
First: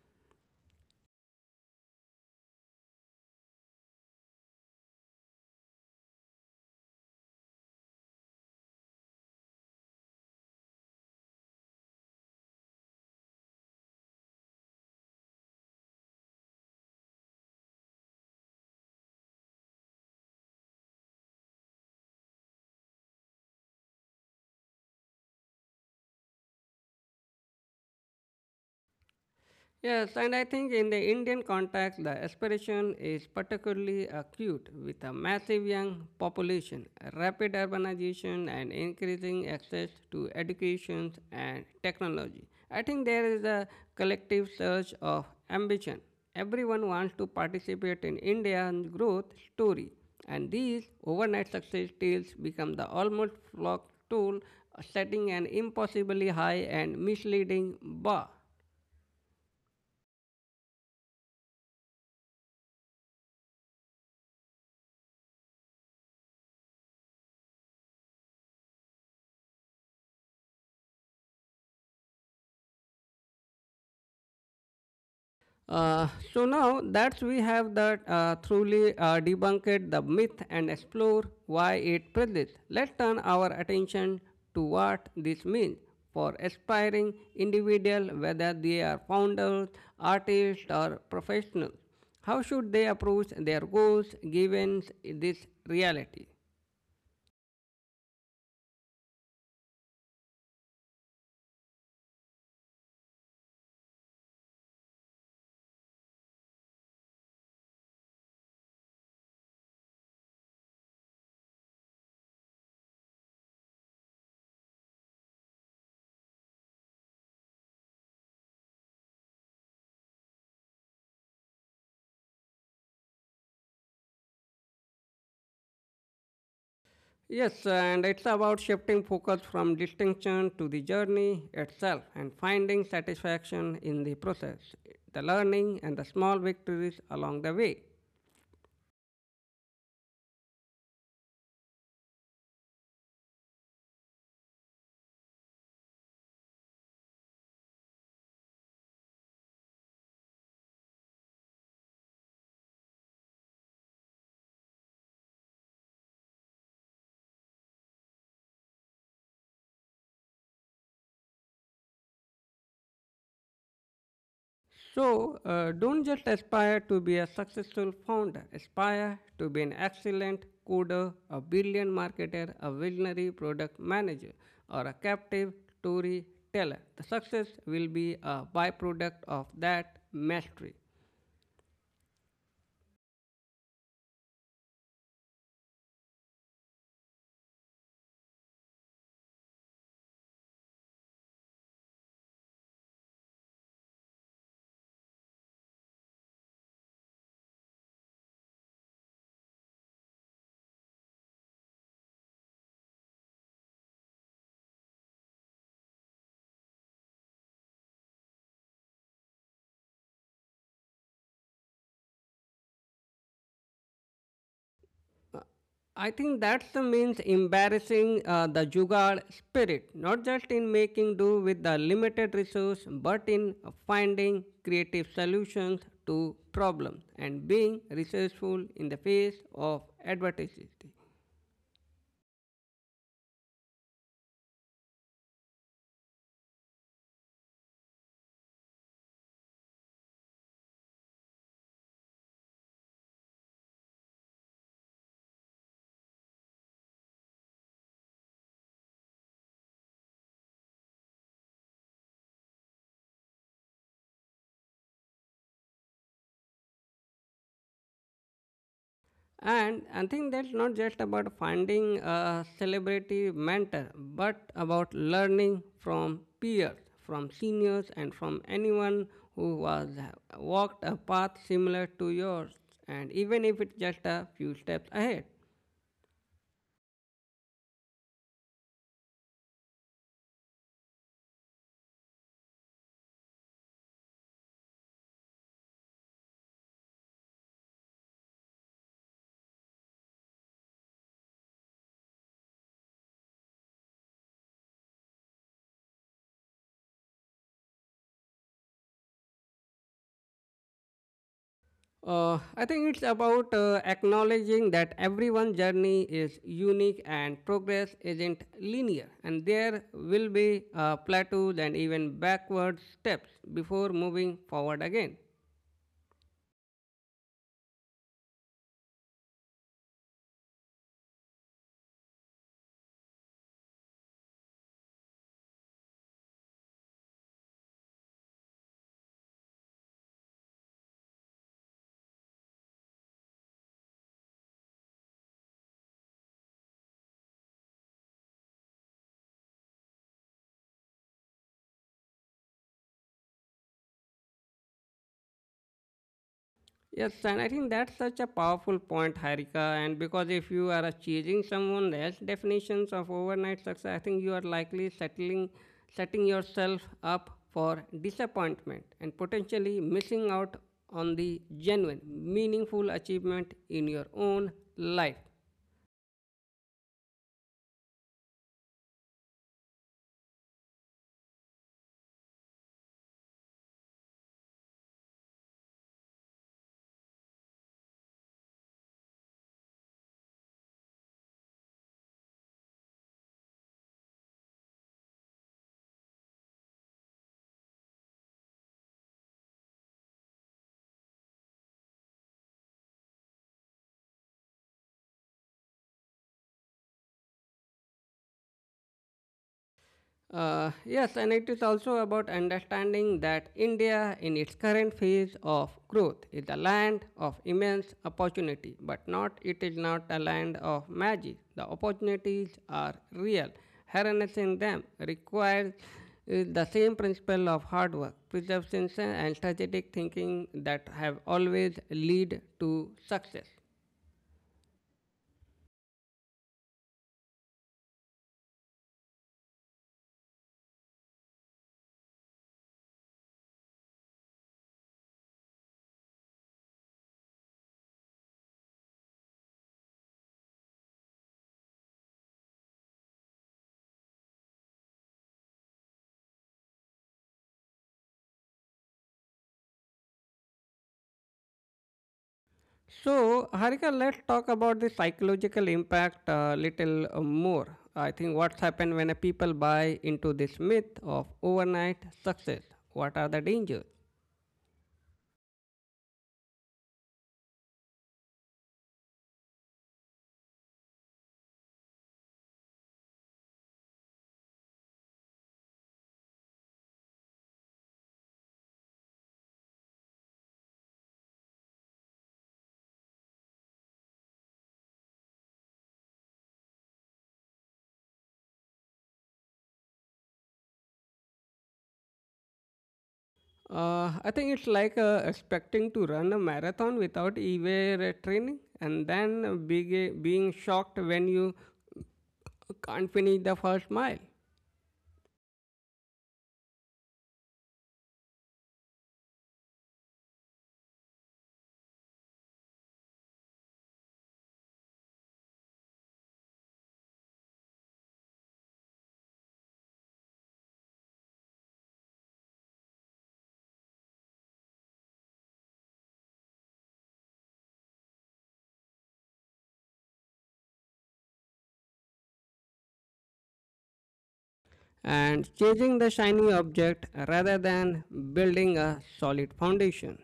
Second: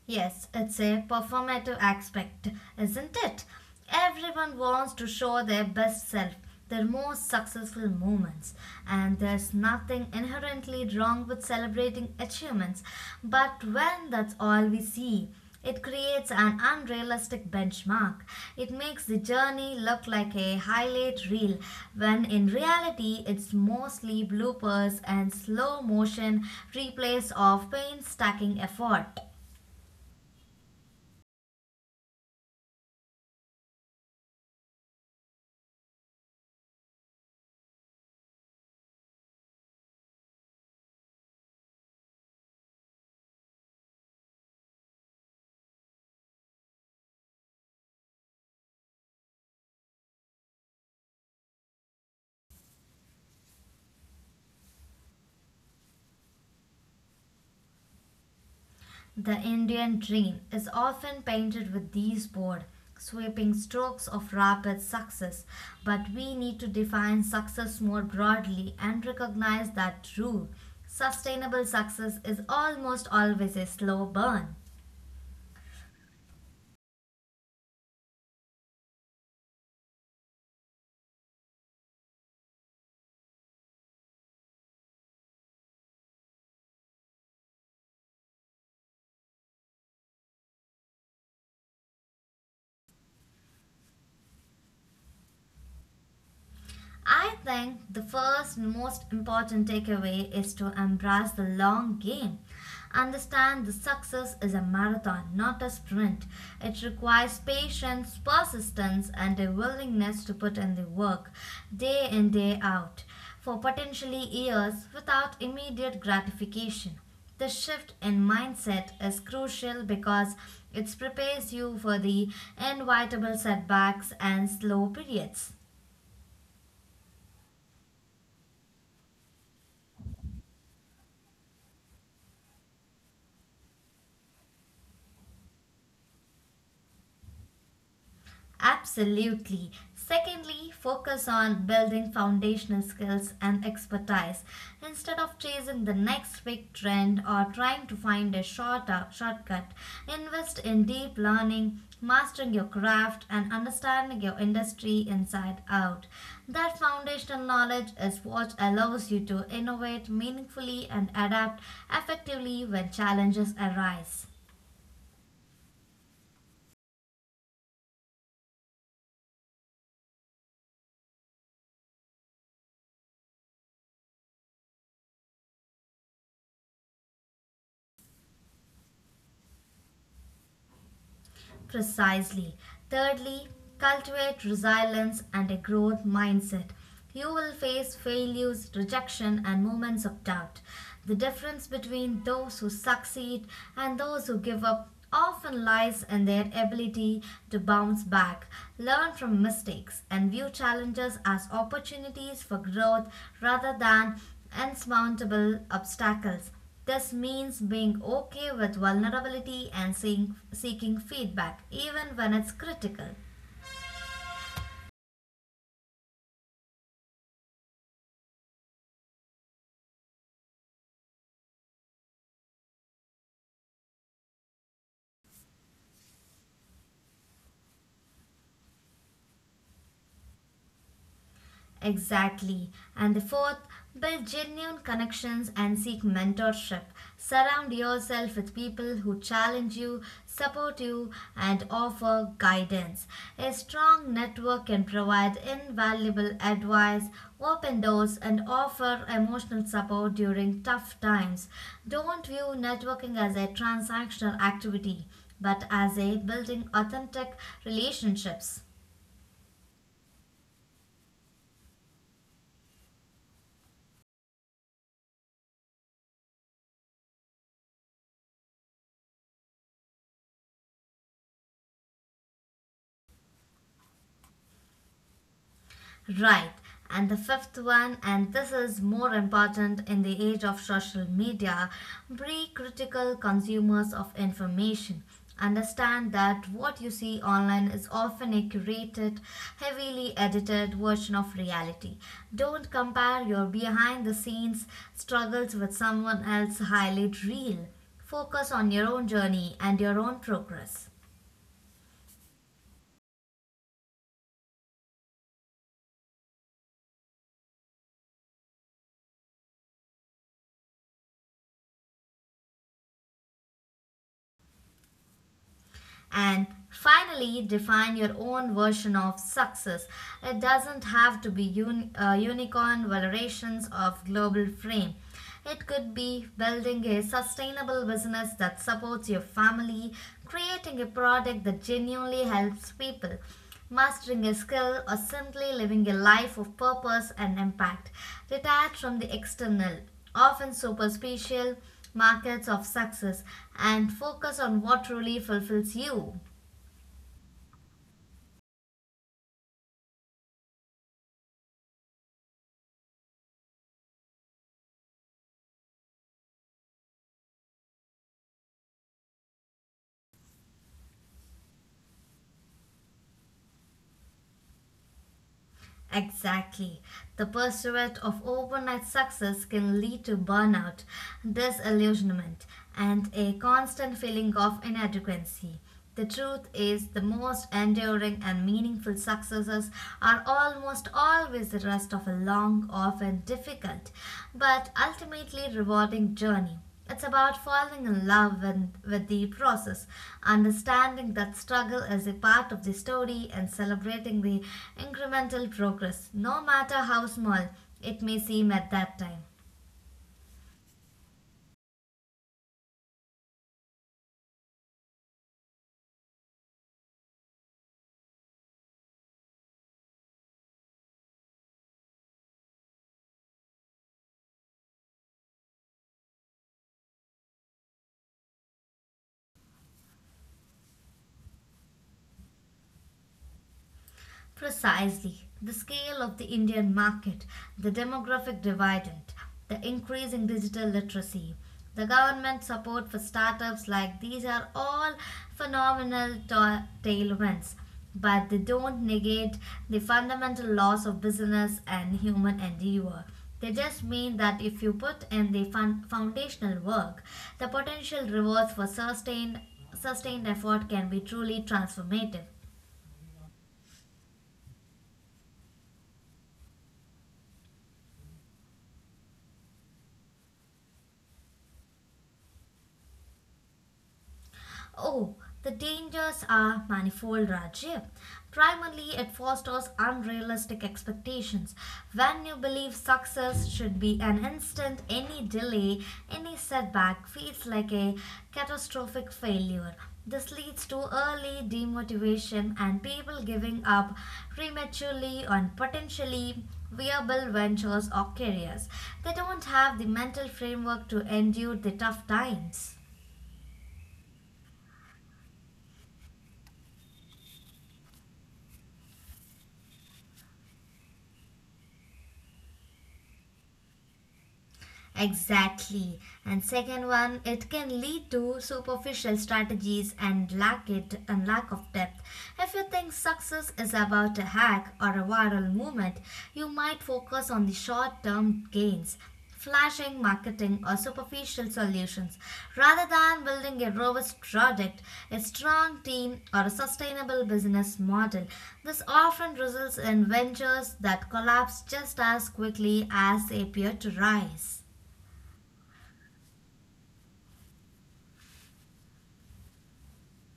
Yes, it's a performative aspect, isn't it? Everyone wants to show their best self, their most successful moments, and there's nothing inherently wrong with celebrating achievements. But when that's all we see, it creates an unrealistic benchmark. It makes the journey look like a highlight reel, when in reality, it's mostly bloopers and slow motion replays of painstaking effort.
Yes, and I think in the Indian context, the aspiration is particularly acute with a massive young population, rapid urbanization, and increasing access to education and technology. I think there is a collective surge of ambition. Everyone wants to participate in India's growth story, and these overnight success tales become the almost flock tool, setting an impossibly high and misleading bar.
The Indian dream is often painted with these broad, sweeping strokes of rapid success, but we need to define success more broadly and recognize that true, sustainable success is almost always a slow burn.
Uh, so now that we have that truly debunked the myth and explore why it persists, let's turn our attention to what this means for aspiring individuals, whether they are founders, artists, or professionals. How should they approach their goals given this reality?
I think the first most important takeaway is to embrace the long game. Understand the success is a marathon, not a sprint. It requires patience, persistence, and a willingness to put in the work day in, day out for potentially years without immediate gratification. The shift in mindset is crucial because it prepares you for the inevitable setbacks and slow periods.
Yes, and it's about shifting focus from distinction to the journey itself and finding satisfaction in the process, the learning, and the small victories along the way.
Absolutely. Secondly, focus on building foundational skills and expertise instead of chasing the next big trend or trying to find a shorter shortcut. Invest in deep learning, mastering your craft and understanding your industry inside out. That foundational knowledge is what allows you to innovate meaningfully and adapt effectively when challenges arise.
So, don't just aspire to be a successful founder, aspire to be an excellent coder, a billion marketer, a visionary product manager, or a captive storyteller. The success will be a byproduct of that mastery.
Precisely. Thirdly, cultivate resilience and a growth mindset. You will face failures, rejection, and moments of doubt. The difference between those who succeed and those who give up often lies in their ability to bounce back, learn from mistakes, and view challenges as opportunities for growth rather than insurmountable obstacles. This means being okay with vulnerability and seeking feedback, even when it's critical.
I think that's the means embarrassing the jugaad spirit, not just in making do with the limited resource, but in finding creative solutions to problems and being resourceful in the face of adversity.
Exactly. And the fourth, build genuine connections and seek mentorship. Surround yourself with people who challenge you, support you, and offer guidance. A strong network can provide invaluable advice, open doors, and offer emotional support during tough times. Don't view networking as a transactional activity, but as a building authentic relationships.
And I think that's not just about finding a celebrity mentor, but about learning from peers, from seniors, and from anyone who was walked a path similar to yours, and even if it's just a few steps ahead.
Right. And the fifth one, and this is more important in the age of social media, be critical consumers of information. Understand that what you see online is often a curated, heavily edited version of reality. Don't compare your behind the scenes struggles with someone else's highlight reel. Focus on your own journey and your own progress.
I think it's about acknowledging that everyone's journey is unique and progress isn't linear, and there will be plateaus and even backward steps before moving forward again.
And finally, define your own version of success. It doesn't have to be unicorn valuations of global fame. It could be building a sustainable business that supports your family, creating a product that genuinely helps people, mastering a skill, or simply living a life of purpose and impact, detached from the external, often superficial markets of success, and focus on what truly fulfills you.
Yes, and I think that's such a powerful point, Harika. And because if you are chasing someone else's definitions of overnight success, I think you are likely settling, setting yourself up for disappointment and potentially missing out on the genuine, meaningful achievement in your own life.
Exactly. The pursuit of overnight success can lead to burnout, disillusionment, and a constant feeling of inadequacy. The truth is, the most enduring and meaningful successes are almost always the rest of a long, often difficult, but ultimately rewarding journey. It's about falling in love with the process, understanding that struggle is a part of the story, and celebrating the incremental progress, no matter how small it may seem at that time.
Yes, and it is also about understanding that India, in its current phase of growth, is a land of immense opportunity, but not it is not a land of magic. The opportunities are real. Harnessing them requires the same principle of hard work, perseverance, and strategic thinking that have always lead to success.
Precisely. The scale of the Indian market, the demographic dividend, the increasing digital literacy, the government support for startups like these are all phenomenal tailwinds, but they don't negate the fundamental laws of business and human endeavor. They just mean that if you put in the foundational work, the potential rewards for sustained effort can be truly transformative.
So, Harika, let's talk about the psychological impact a little more. I think what's happened when a people buy into this myth of overnight success? What are the dangers?
Oh, the dangers are manifold, Rajiv. Primarily, it fosters unrealistic expectations. When you believe success should be an instant, any delay, any setback feels like a catastrophic failure. This leads to early demotivation and people giving up prematurely on potentially viable ventures or careers. They don't have the mental framework to endure the tough times.
I think it's like expecting to run a marathon without ever training and then being shocked when you can't finish the first mile
Exactly. And second one, it can lead to superficial strategies and lack it and lack of depth. If you think success is about a hack or a viral movement, you might focus on the short-term gains, flashing marketing or superficial solutions, rather than building a robust product, a strong team, or a sustainable business model. This often results in ventures that collapse just as quickly as they appear to rise.
and chasing the shiny object rather than building a solid foundation.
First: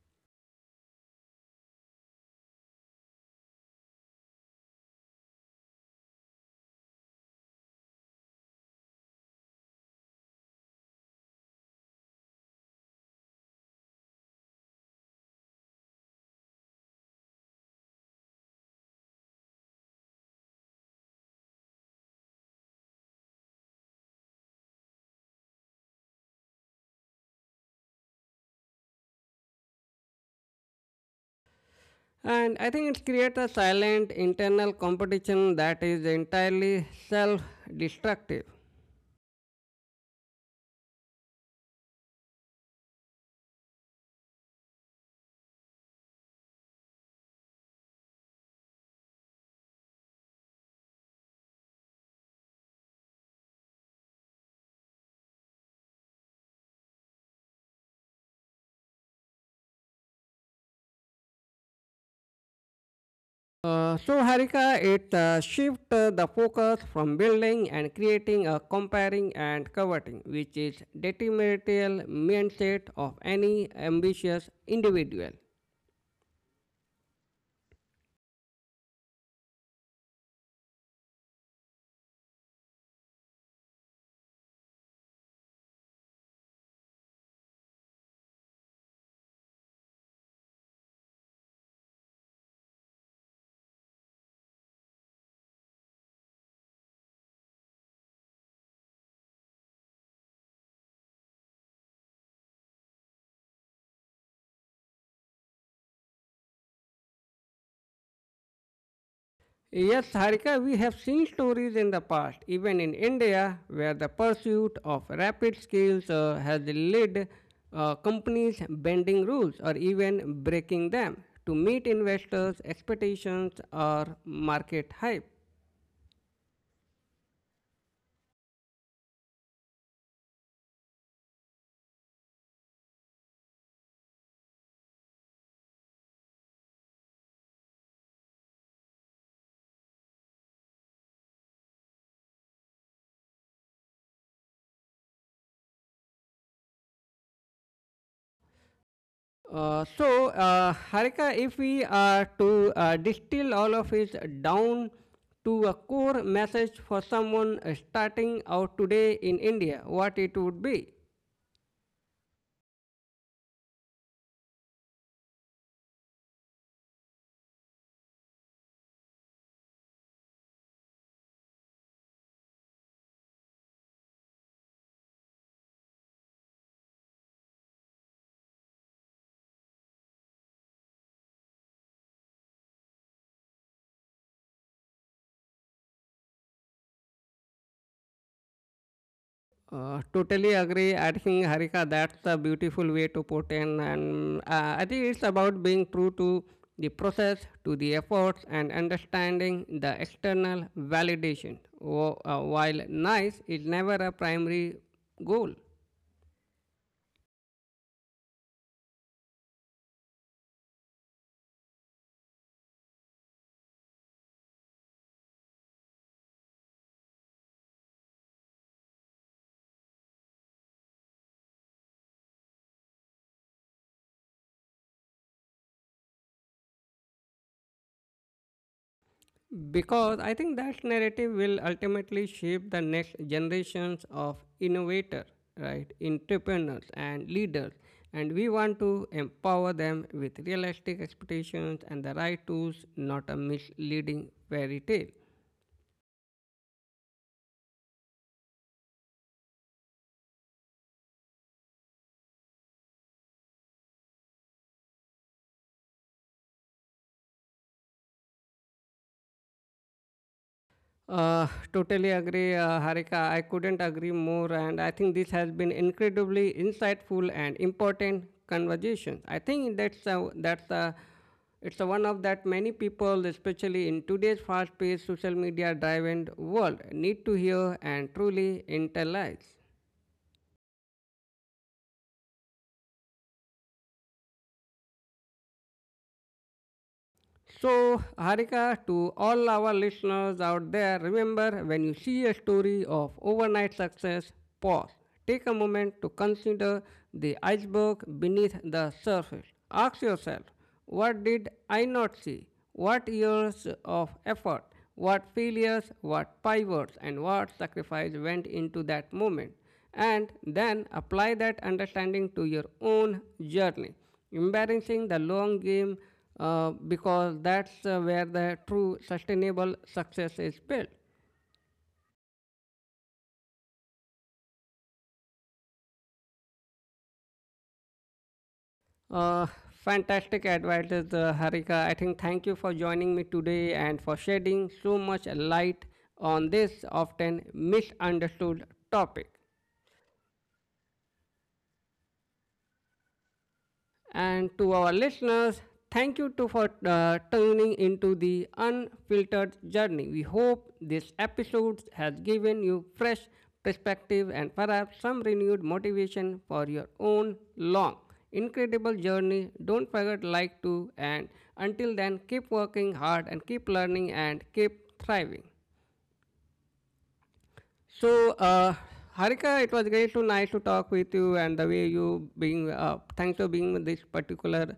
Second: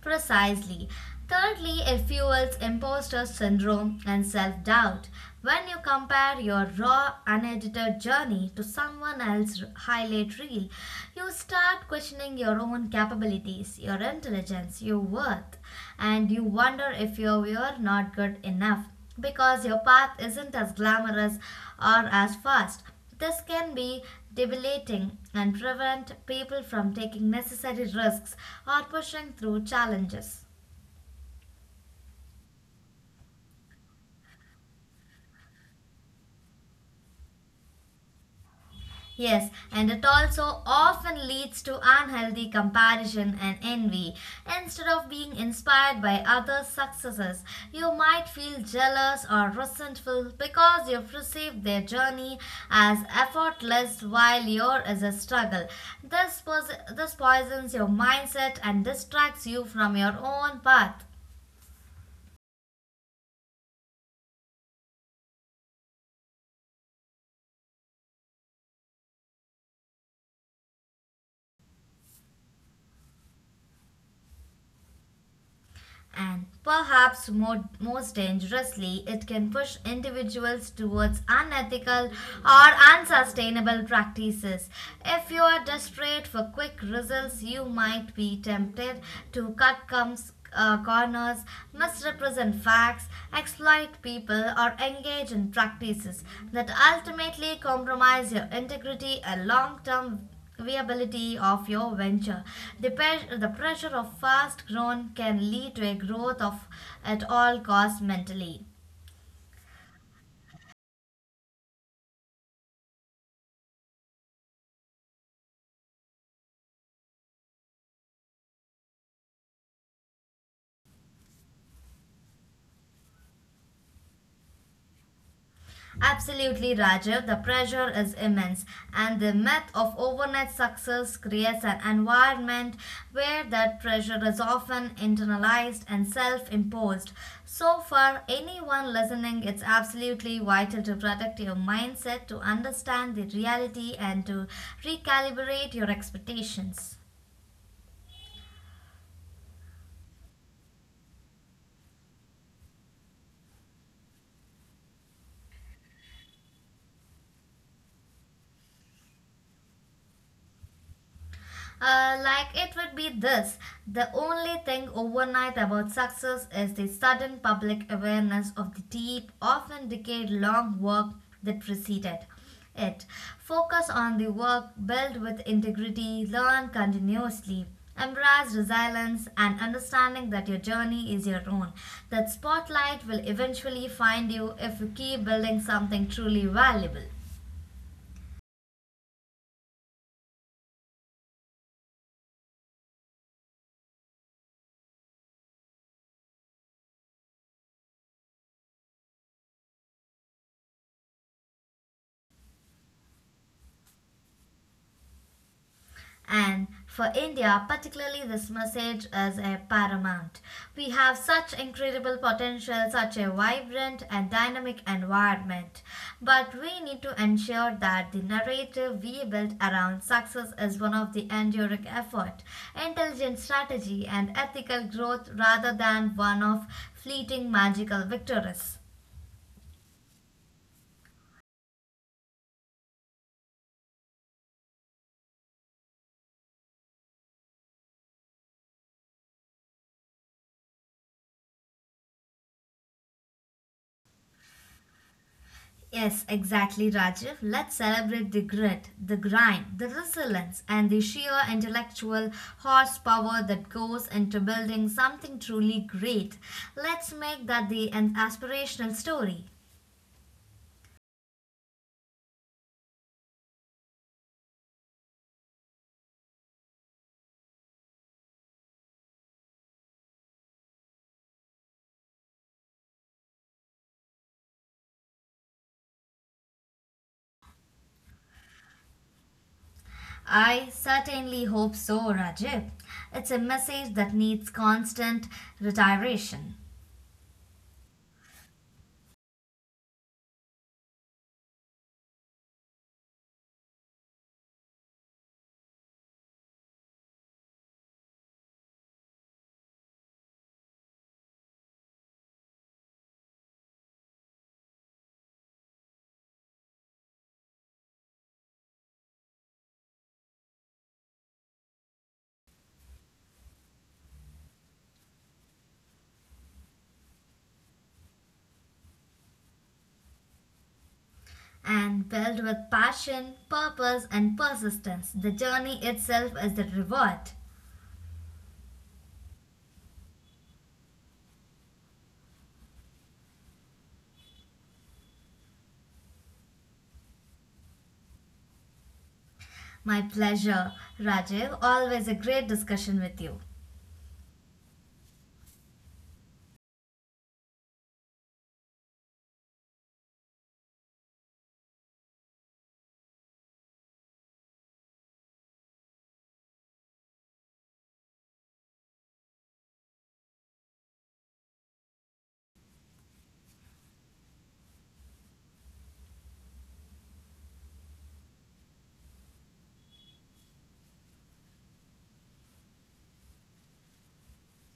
Precisely. Thirdly, it fuels imposter syndrome and self doubt. When you compare your raw, unedited journey to someone else's highlight reel, you start questioning your own capabilities, your intelligence, your worth, and you wonder if you are not good enough because your path isn't as glamorous or as fast. This can be debilitating and prevent people from taking necessary risks or pushing through challenges.
And I think it creates a silent internal competition that is entirely self destructive.
Yes, and it also often leads to unhealthy comparison and envy. Instead of being inspired by others' successes, you might feel jealous or resentful because you've perceived their journey as effortless while yours is a struggle. This poisons your mindset and distracts you from your own path.
So, Harika, it shifts the focus from building and creating a comparing and coveting, which is detrimental mindset of any ambitious individual.
And most dangerously, it can push individuals towards unethical or unsustainable practices. If you are desperate for quick results, you might be tempted to corners, misrepresent facts, exploit people, or engage in practices that ultimately compromise your integrity and long term viability of your venture. The pressure of fast growth can lead to a growth of at all costs mentally.
Yes, Harika, we have seen stories in the past, even in India, where the pursuit of rapid skills has led companies bending rules or even breaking them to meet investors' expectations or market hype.
Absolutely, Rajiv. The pressure is immense, and the myth of overnight success creates an environment where that pressure is often internalized and self imposed. So, for anyone listening, it's absolutely vital to protect your mindset, to understand the reality, and to recalibrate your expectations.
So, Harika, if we are to distill all of it down to a core message for someone starting out today in India, what it would be?
Like it would be this, the only thing overnight about success is the sudden public awareness of the deep, often decade long work that preceded it. Focus on the work, build with integrity, learn continuously. Embrace resilience and understanding that your journey is your own. That spotlight will eventually find you if you keep building something truly valuable.
Totally agree. I think Harika, that's the beautiful way to put in, and I think it's about being true to the process, to the efforts, and understanding the external validation. While nice is never a primary goal.
And for India, particularly, this message is a paramount. We have such incredible potential, such a vibrant and dynamic environment. But we need to ensure that the narrative we build around success is one of the enduring effort, intelligent strategy, and ethical growth rather than one of fleeting magical victories.
Because I think that narrative will ultimately shape the next generations of innovators, right, entrepreneurs and leaders. And we want to empower them with realistic expectations and the right tools, not a misleading fairy tale.
Yes, exactly, Rajiv. Let's celebrate the grit, the grind, the resilience, and the sheer intellectual horsepower that goes into building something truly great. Let's make that the an aspirational story.
Uh, totally agree, Harika. I couldn't agree more, and I think this has been incredibly insightful and important conversation. I think it's a one of that many people, especially in today's fast-paced social media-driven world, need to hear and truly internalize.
I certainly hope so, Rajiv. It's a message that needs constant retiration
So, Harika, to all our listeners out there, remember when you see a story of overnight success, pause. Take a moment to consider the iceberg beneath the surface. Ask yourself, what did I not see? What years of effort, what failures, what pivots, and what sacrifice went into that moment? And then apply that understanding to your own journey. Embracing the long game because that's where the true sustainable success is built.
and built with passion, purpose, and persistence. The journey itself is the reward.
Uh, fantastic advices, Harika. I think thank you for joining me today and for shedding so much light on this often misunderstood topic.
My pleasure, Rajiv. Always a great discussion with you.
And to our listeners, thank you too for tuning into the unfiltered journey. We hope this episode has given you fresh perspective and perhaps some renewed motivation for your own long incredible journey. Don't forget to like to and until then keep working hard and keep learning and keep thriving. So, Harika, it was great to nice to talk with you and the way you being thanks for being this particular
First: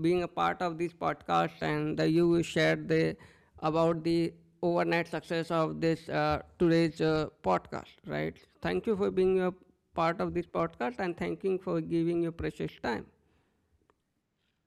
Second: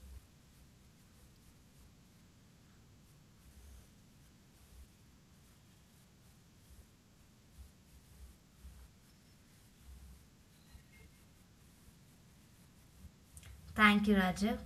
being a part of this podcast and the, you shared the about the overnight success of this today's podcast. Right? Thank you for being a part of this podcast and thanking for giving your precious time.
Thank you, Rajiv.